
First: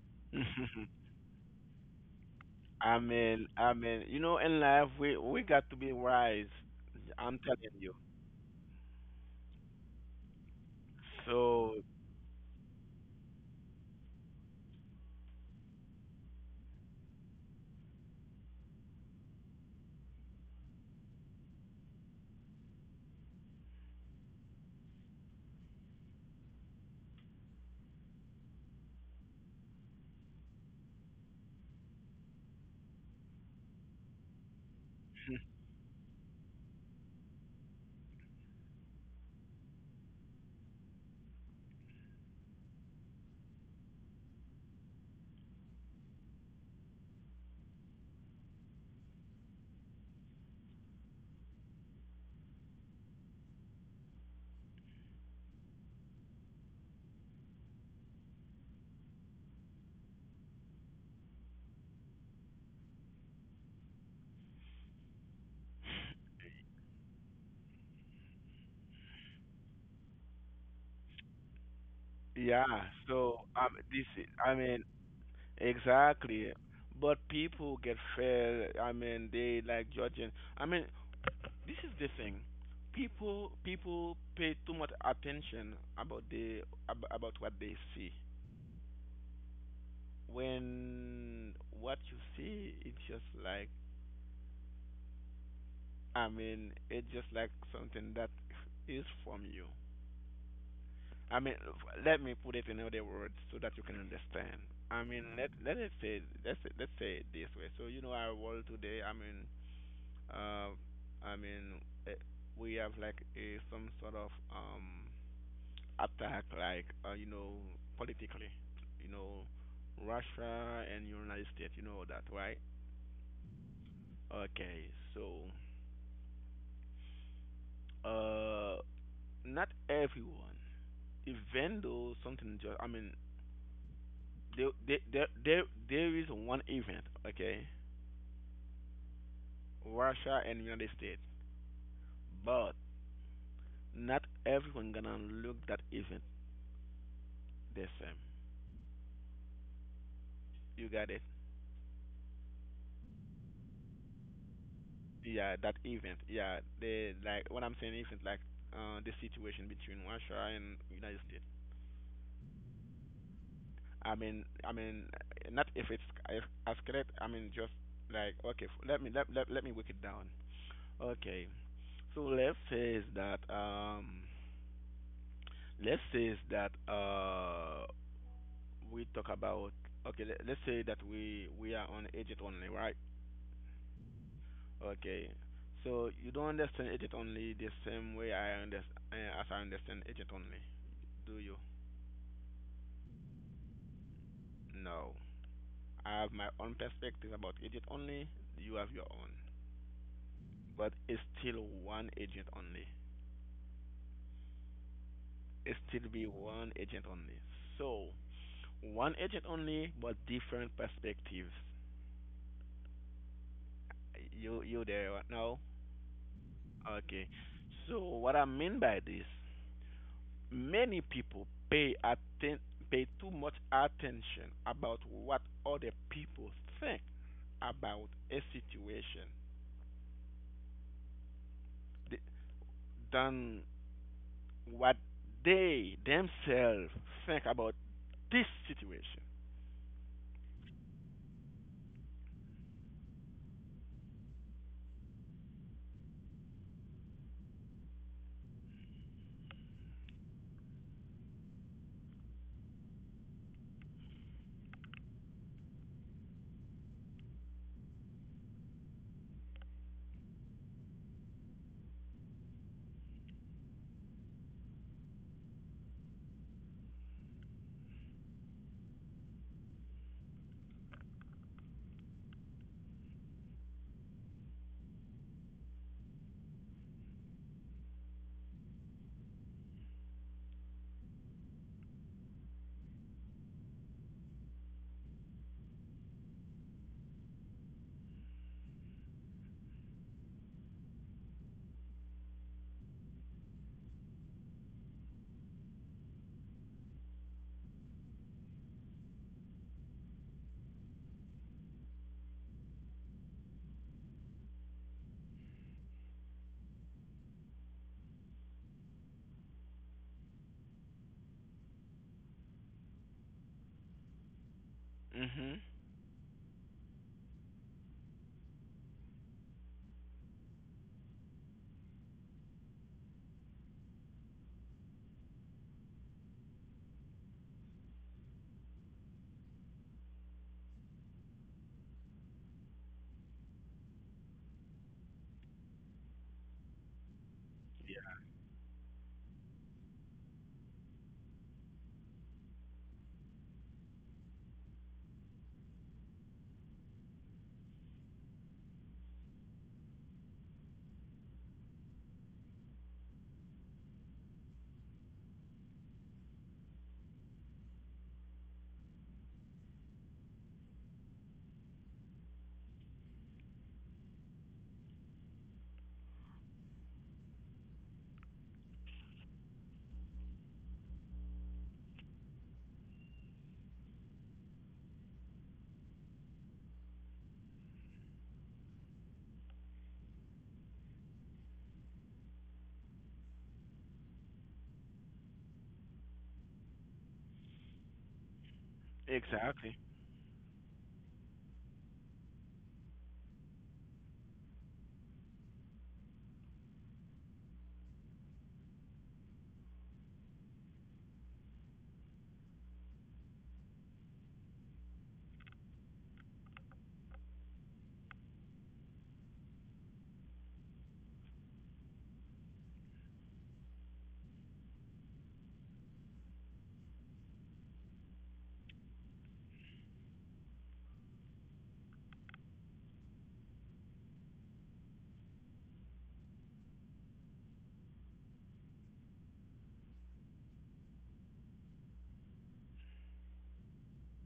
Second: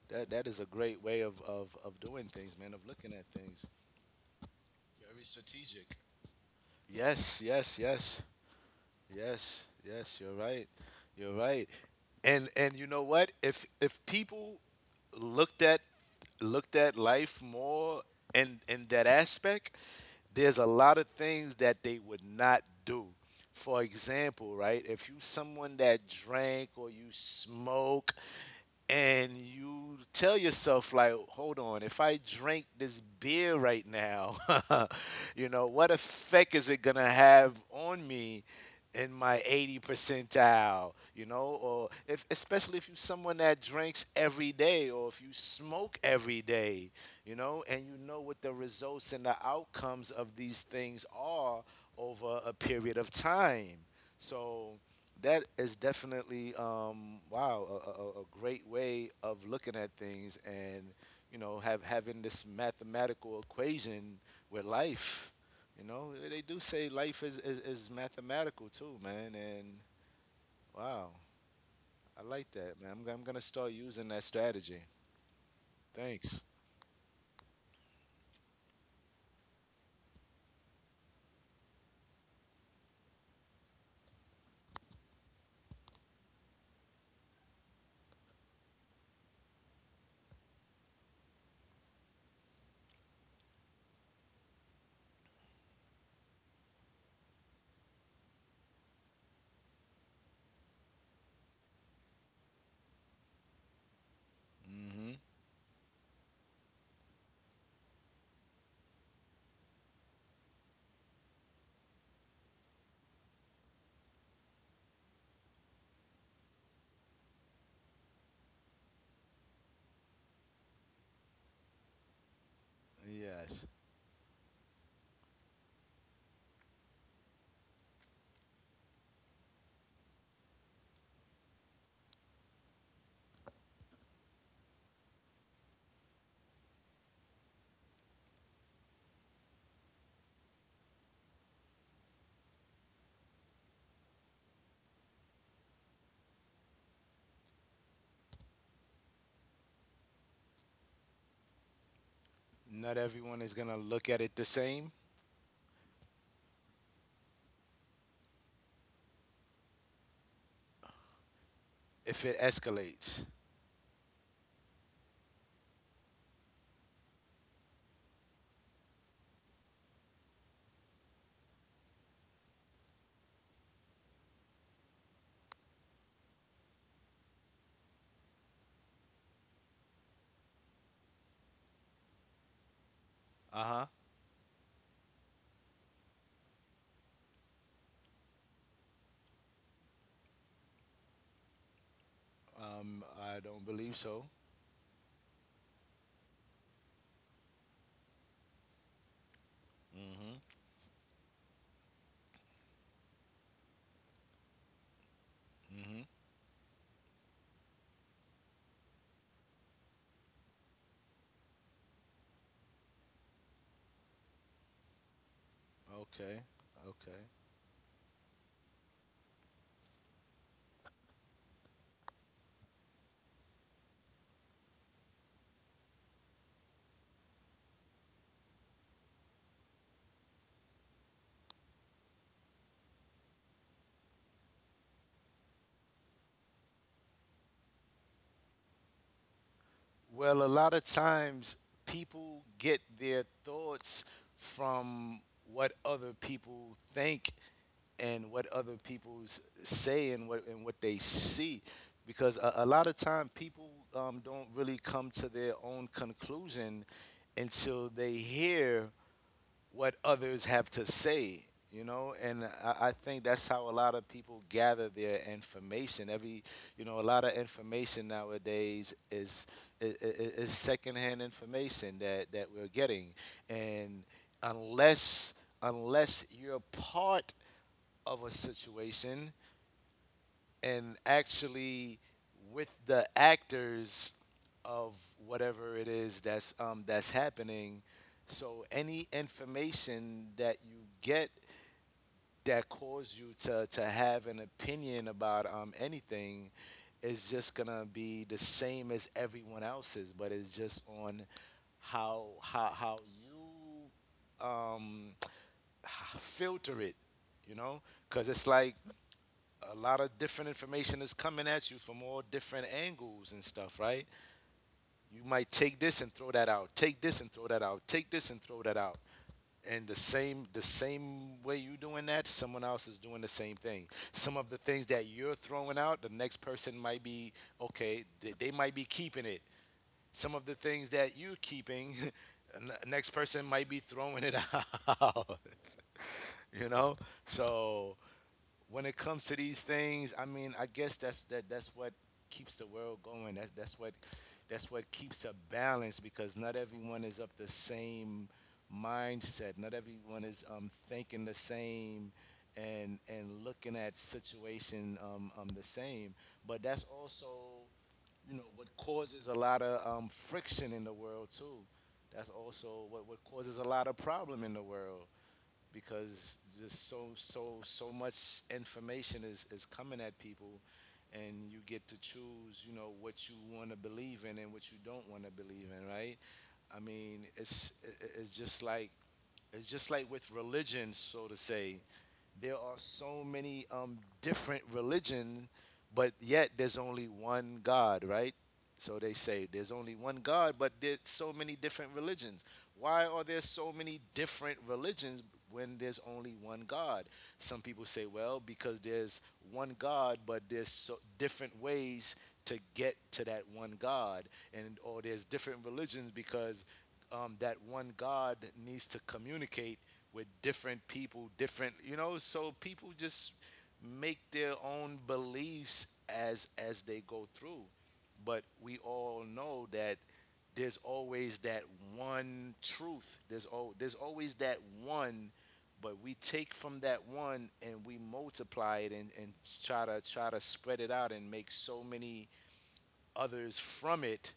Speaker 1: that that is a
Speaker 2: [LAUGHS]
Speaker 1: great way of of, of doing things, man, of
Speaker 2: I
Speaker 1: looking at
Speaker 2: mean,
Speaker 1: things.
Speaker 2: I mean, you know, in life we we got to be wise. I'm
Speaker 1: Yes, yes,
Speaker 2: telling you.
Speaker 1: yes. Yes, yes, you're right. You're right.
Speaker 2: So
Speaker 1: And and you know what? If if people looked at looked at life more in in that aspect, there's a lot of things that they would not do. For example, right? If you someone that drank or you smoke, and you tell yourself like, hold on, if I drink this beer right now, [LAUGHS] you know what effect is it gonna have on me in my eighty percentile, you know? Or if, especially if you're someone that drinks every day or if you smoke every day, you know, and you know what the results and the outcomes of these things are over a period of time. So that is definitely, um, wow, a, a, a great way of looking at things, and you know, have having this mathematical equation with life. You know, they do say life is, is, is mathematical too, man. And wow, I like
Speaker 2: yeah,
Speaker 1: that, man. I'm, I'm
Speaker 2: so,
Speaker 1: gonna start
Speaker 2: um, this,
Speaker 1: using that
Speaker 2: I
Speaker 1: strategy.
Speaker 2: mean,
Speaker 1: Thanks.
Speaker 2: exactly. But people get fair. I mean, they like judging. I mean, this is the thing. People people pay too much attention about the, ab- about what they see. When what you see, it's just like, I mean, it's just like something that is from you. I mean, let me put it in other words so that you can understand. I
Speaker 1: Hmm.
Speaker 2: mean, let let us say, let's say- let's say it this way. So you know our world today. I mean, uh, I mean, eh, we have like, a some sort of, um attack, like, uh, you know, politically, you know, Russia and United States. You know that, right?
Speaker 1: Yes.
Speaker 2: Okay, so, uh, not everyone, even though something just. I mean, there there there there, there is one event, okay? Russia and United States, but not everyone gonna look that event the same. You got it?
Speaker 1: Not everyone is gonna look at it the same.
Speaker 2: Yeah, that event. Yeah, the, like what I'm saying, event like, uh the situation between Russia and United States.
Speaker 1: If it escalates.
Speaker 2: I mean, I mean, uh, not if it's, if, as correct. I mean, just like, okay, f- let me, let let let me break it down. Okay, so let's say is that um, let's say is that uh we talk about okay le- let's say that we we are on agent only, right?
Speaker 1: Uh-huh.
Speaker 2: Okay, so you don't understand agent only the same way i understand as I understand agent only, do you?
Speaker 1: um, I don't believe so.
Speaker 2: No, I have my own perspective about agent only. You have your own,
Speaker 1: Hmm.
Speaker 2: but it's still one agent only. It
Speaker 1: Hmm.
Speaker 2: still be one agent only. So one agent only but different perspectives. You you there right now?
Speaker 1: Okay. Okay.
Speaker 2: Okay, so what I mean by this: many people pay atten- pay too much attention about what other people think about a situation th- than what they themselves think about this situation.
Speaker 1: Well, a lot of times people get their thoughts from what other people think, and what other people s- say, and what and what they see, because a, a lot of time people, um, don't really come to their own conclusion until they hear what others have to say, you know, and I, I think that's how a lot of people gather their information. Every, you know, a lot of information nowadays is is, is secondhand information that that we're getting, and unless unless you're part of a situation and actually with the actors of whatever it is that's, um, that's happening. So any information that you get that cause you to to have an opinion about, um, anything, is just gonna be the same as everyone else's, but it's just on how how how you, um, filter it, you know, because it's like a lot of different information is coming at you from all different angles and stuff, right? You might
Speaker 2: Hmm.
Speaker 1: take this and throw that out, take this and throw that out, take this and throw that out. And the same the same way you doing that, someone else is doing the same thing. Some of the things that you're throwing out, the next person might be okay, they, they might be keeping it. Some of the things that you're keeping, [LAUGHS] the next person might be throwing it out. [LAUGHS] You know? So when it comes to these things, I mean, I guess that's that that's what keeps the world going. That's that's what that's what keeps a balance, because not everyone is of the same mindset. Not everyone is, um, thinking the same, and and looking at situation, um, um the same. But that's also, you know, what causes a lot of, um, friction in the world too. That's also what, what causes a lot of problem in the world, because just so so so much information is is coming at people, and you get to choose, you know, what you want to believe in and what you don't want to believe in, right? I mean, it's it's just like it's just like with religion, so to say. There are so many, um, different religions, but yet there's only one God, right? So they say there's
Speaker 2: Exactly.
Speaker 1: only one God, but there's so many different religions. Why are there so many different religions when there's only one God? Some people say, well, because there's one God, but there's so different ways to get to that one God, and or there's different religions because, um, that one God needs to communicate with different people, different, you know, so people just make their own beliefs as as they go through. But we all know that there's always that one truth. There's al- there's always that one, but we take from that one and we multiply it, and, and try to try to spread it out and make so many others from it,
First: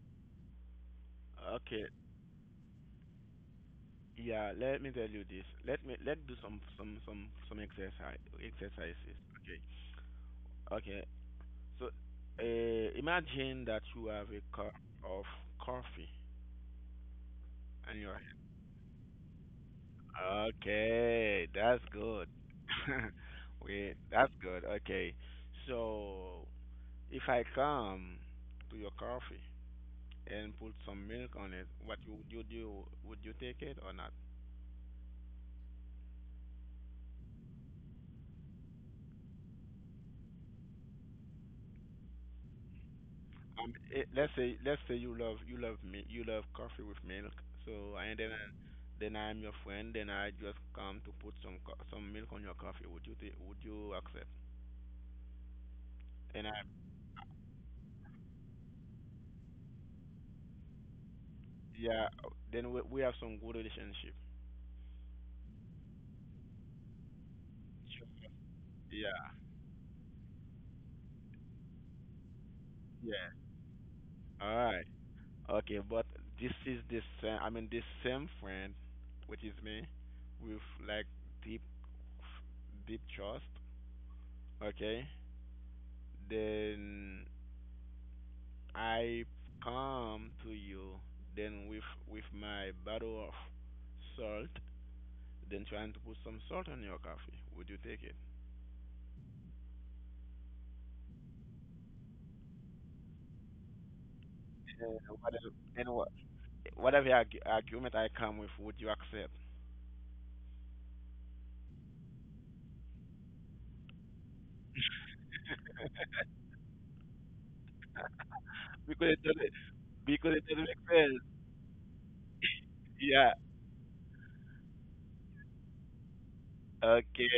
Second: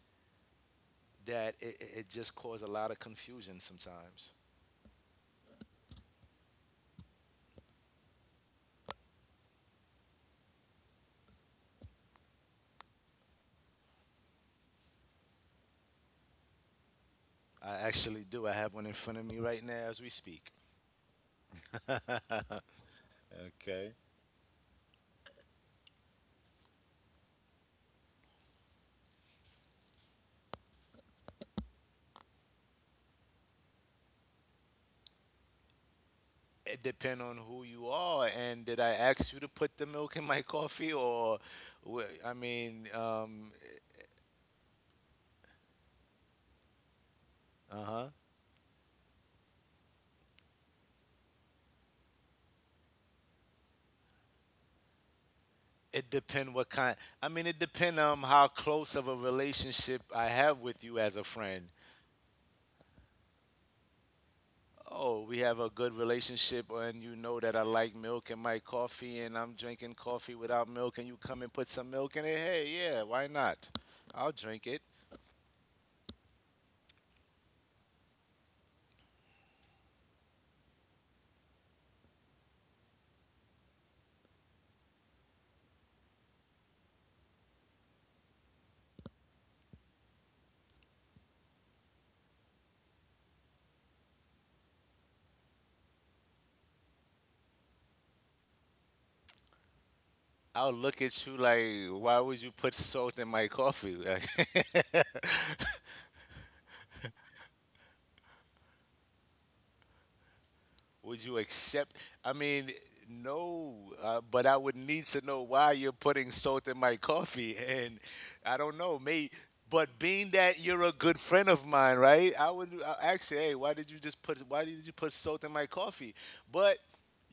Speaker 1: that it,
Speaker 2: Okay.
Speaker 1: it it just cause a lot of confusion sometimes.
Speaker 2: Yeah. Let me tell you this. Let me let do some some some some exercise exercises. Okay. Okay. So, uh, imagine that you have a cup of coffee
Speaker 1: I
Speaker 2: in your...
Speaker 1: actually do. I have one in front of me right now as we speak.
Speaker 2: Okay, that's good. [LAUGHS] We That's good. Okay. So if I come to your coffee and put some milk on it, what you would you do? Would you take it or not?
Speaker 1: It depends on who you are, and did I ask you to put the milk in my [LAUGHS] coffee? Or wh- I mean, um
Speaker 2: Um, it, let's say let's say you love you love me, you love coffee with milk. So
Speaker 1: uh-huh.
Speaker 2: and then then I'm your friend. Then I just come to put some co- some milk on your coffee. Would you take, would you accept?
Speaker 1: It
Speaker 2: And I,
Speaker 1: depend what kind. I mean, it depend on how close of a relationship I have with you as a friend.
Speaker 2: yeah. Then we we have some good relationship.
Speaker 1: Oh, we have a good relationship, and you know that I like
Speaker 2: Sure.
Speaker 1: milk in my coffee,
Speaker 2: Yeah.
Speaker 1: and I'm drinking coffee without milk, and you come and put some milk in it. Hey, yeah, why
Speaker 2: Yeah.
Speaker 1: not? I'll
Speaker 2: All
Speaker 1: drink
Speaker 2: right.
Speaker 1: it.
Speaker 2: Okay, but this is the same. I mean, this same friend, which is me, with like deep, deep trust. Okay, then I come to you. Then with with my bottle of salt, then trying to put some salt on your coffee. Would you take it?
Speaker 1: I'll look at you like, why would you put salt in my coffee? Like,
Speaker 2: And whatever, and what, whatever argu- argument I come with, would you accept?
Speaker 1: [LAUGHS] would you accept? I mean, no, uh, but I would need to know why you're putting salt in my coffee. And I don't know,
Speaker 2: because it
Speaker 1: mate.
Speaker 2: doesn't,
Speaker 1: But being
Speaker 2: because it
Speaker 1: that
Speaker 2: doesn't make
Speaker 1: you're a
Speaker 2: sense.
Speaker 1: good friend of mine, right? I would I
Speaker 2: Yeah.
Speaker 1: actually, hey, why did you just put? Why did you put salt in my coffee? But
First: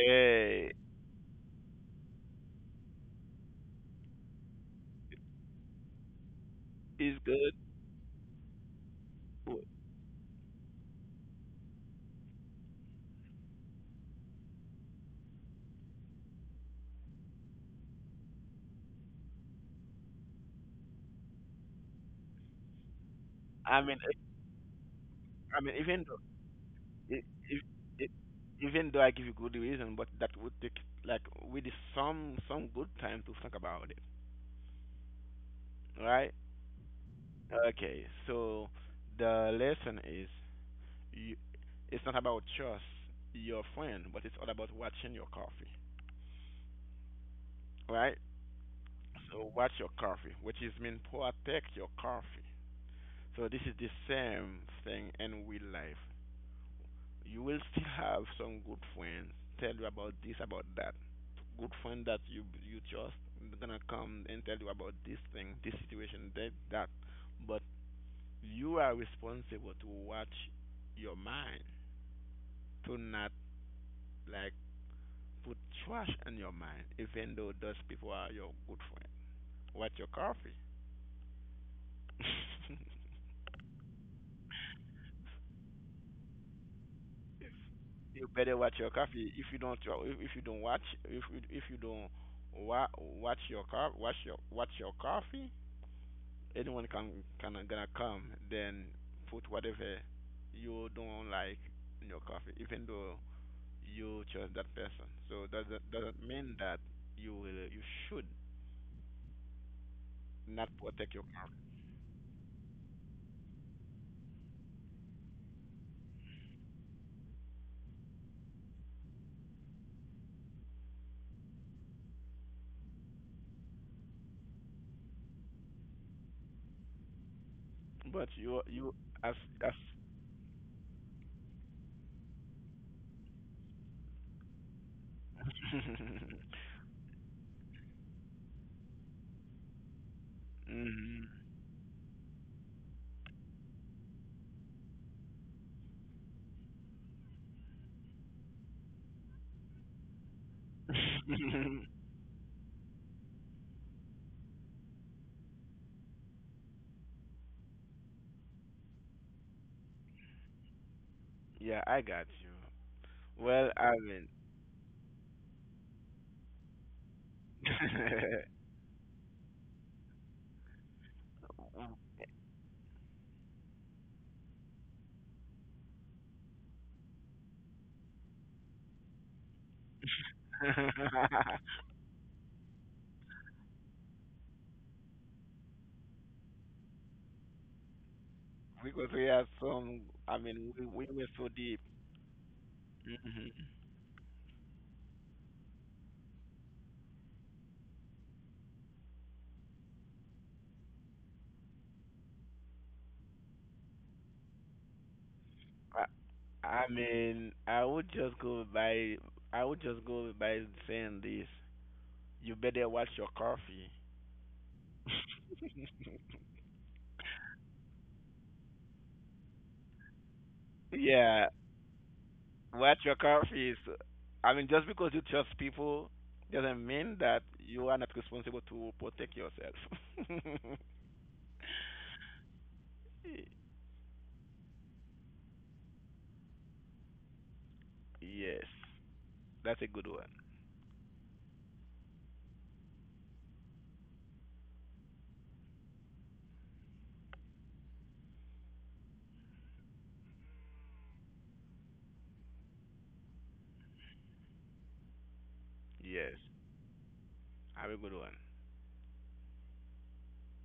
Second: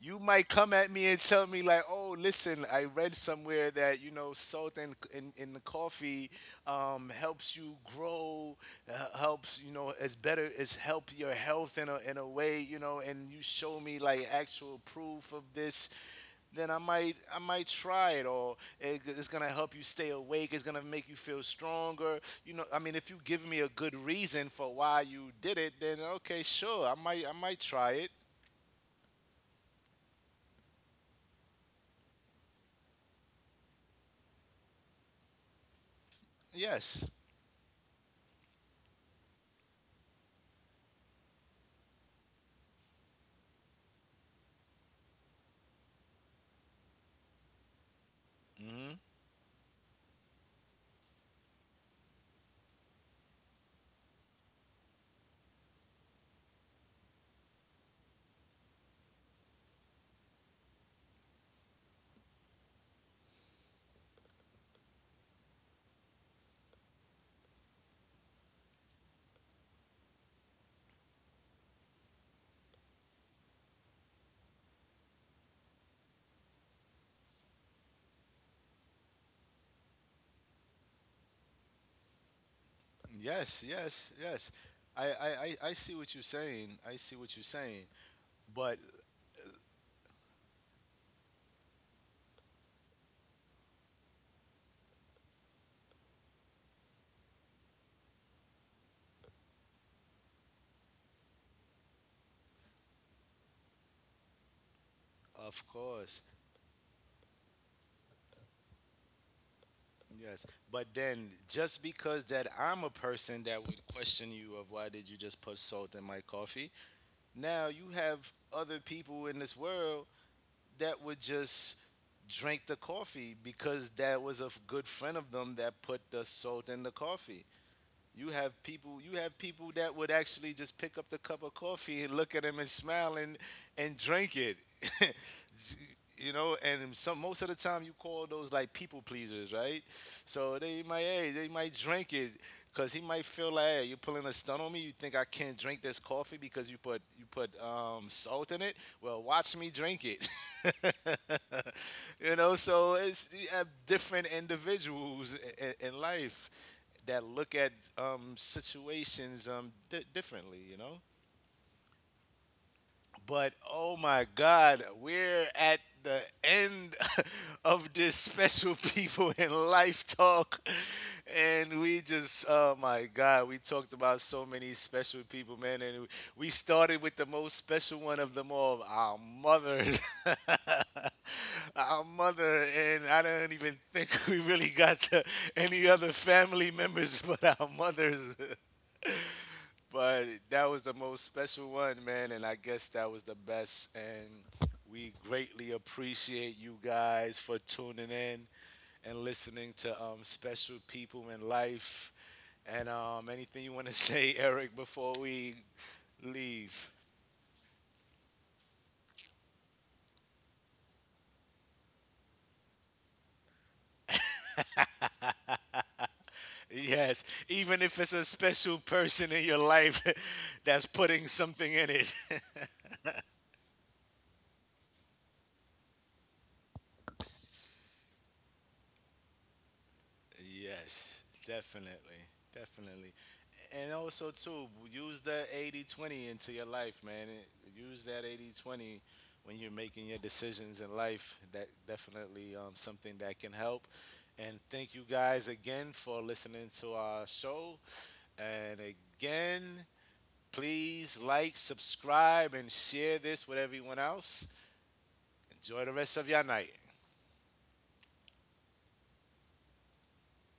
Speaker 1: you might come at me and tell me like, "Oh, listen, I read somewhere that you know salt in in, in the coffee, um,
Speaker 2: It's good.
Speaker 1: helps you grow, uh, helps you know is better, is help your health in a in a way, you know." And you show me like actual proof of this, then I might I might try it, or it, it's gonna help you stay awake. It's gonna make you feel stronger. You know, I mean, if you give me a
Speaker 2: I,
Speaker 1: good reason for why you
Speaker 2: I
Speaker 1: did
Speaker 2: mean,
Speaker 1: it, then
Speaker 2: even though,
Speaker 1: okay, sure, I
Speaker 2: i-
Speaker 1: might I
Speaker 2: if,
Speaker 1: might try
Speaker 2: i-
Speaker 1: it.
Speaker 2: even though I give you good reason, but that would take like we need some some good time to think about it, right?
Speaker 1: Yes.
Speaker 2: Okay, so the lesson is you, it's not about just your friend, but it's all about watching your coffee, right?
Speaker 1: Hmm.
Speaker 2: So watch your coffee, which is mean protect your coffee. So this is the same thing in real life. You will still have some good friends tell you about this, about that. Good friend that you you trust gonna come and tell you about this thing, this situation, that that. But you are responsible to watch your mind, to not like put trash in your mind, even though those people are your good friend. Watch your coffee.
Speaker 1: Yes, yes, yes. I, I, I I see what you're saying. I see what
Speaker 2: If
Speaker 1: you're saying.
Speaker 2: You better watch
Speaker 1: But
Speaker 2: your coffee. If you don't, wa- if if you don't watch, if you- if you don't wa- watch your car, watch your watch your coffee, anyone can can gonna come then put whatever you don't like in your coffee, even though you chose that person. So that
Speaker 1: of
Speaker 2: that
Speaker 1: course,
Speaker 2: doesn't mean that you will you should
Speaker 1: yes.
Speaker 2: not
Speaker 1: But
Speaker 2: protect your
Speaker 1: then just because that I'm a person that would question you of why did you just put salt in my coffee, now you have other people in this world that would just drink the coffee because that was a f- good friend of them that put the salt in the coffee.
Speaker 2: coffee. But
Speaker 1: You
Speaker 2: you
Speaker 1: have
Speaker 2: you
Speaker 1: people. You
Speaker 2: as
Speaker 1: have
Speaker 2: as
Speaker 1: people that would actually just pick up the cup of coffee and look at them and smile, and and drink it. [LAUGHS] You
Speaker 2: [LAUGHS]
Speaker 1: know, and some most of the time you call those like people pleasers, right? So they might,
Speaker 2: Mhm.
Speaker 1: hey, they might drink it, because he might feel like, hey, you're pulling a stunt on me. You think I can't drink this coffee because you put you put, um, salt in it? Well, watch me drink it.
Speaker 2: [LAUGHS]
Speaker 1: [LAUGHS] You know, so it's you have different individuals in, in life that look at, um, situations, um, di differently, you know.
Speaker 2: Yeah, I got you.
Speaker 1: But
Speaker 2: Well, I
Speaker 1: oh
Speaker 2: mean,
Speaker 1: my God, we're at the end [LAUGHS] of this special [LAUGHS] people in life talk, and we just oh my God, we talked about so many special people, man, and we started with the most special one of them all, our mother, [LAUGHS] our mother, and I don't even think [LAUGHS] we really got to any other family members, [LAUGHS] but our mothers. [LAUGHS]
Speaker 2: [LAUGHS] because we have some.
Speaker 1: But
Speaker 2: I mean,
Speaker 1: that
Speaker 2: we
Speaker 1: was the
Speaker 2: we were
Speaker 1: most
Speaker 2: so
Speaker 1: special
Speaker 2: deep.
Speaker 1: one, man, and I guess that was the
Speaker 2: Hmm.
Speaker 1: best. And we greatly appreciate you guys for tuning in and listening to, um, special people in life. And, um, anything you want to [LAUGHS] say, Eric, before we
Speaker 2: I
Speaker 1: leave?
Speaker 2: mean, I would just go by I would just go by saying this. You better watch your coffee.
Speaker 1: Yes, even if it's a special person in your life [LAUGHS] that's putting
Speaker 2: Yeah,
Speaker 1: something in it.
Speaker 2: watch your coffee. Is, I mean, just because you trust people doesn't mean that you are not responsible to protect yourself. [LAUGHS]
Speaker 1: Yes, definitely. Definitely. And also too, use the eighty twenty into your life, man. It- Use that
Speaker 2: Yes,
Speaker 1: eighty twenty when you're
Speaker 2: that's a good
Speaker 1: making your
Speaker 2: one.
Speaker 1: decisions in life. That definitely, um, something that can help. And thank you guys again for listening to our show. And again, please like, subscribe, and share this with everyone else. Enjoy the rest of
Speaker 2: Yes,
Speaker 1: your night.
Speaker 2: have a good one.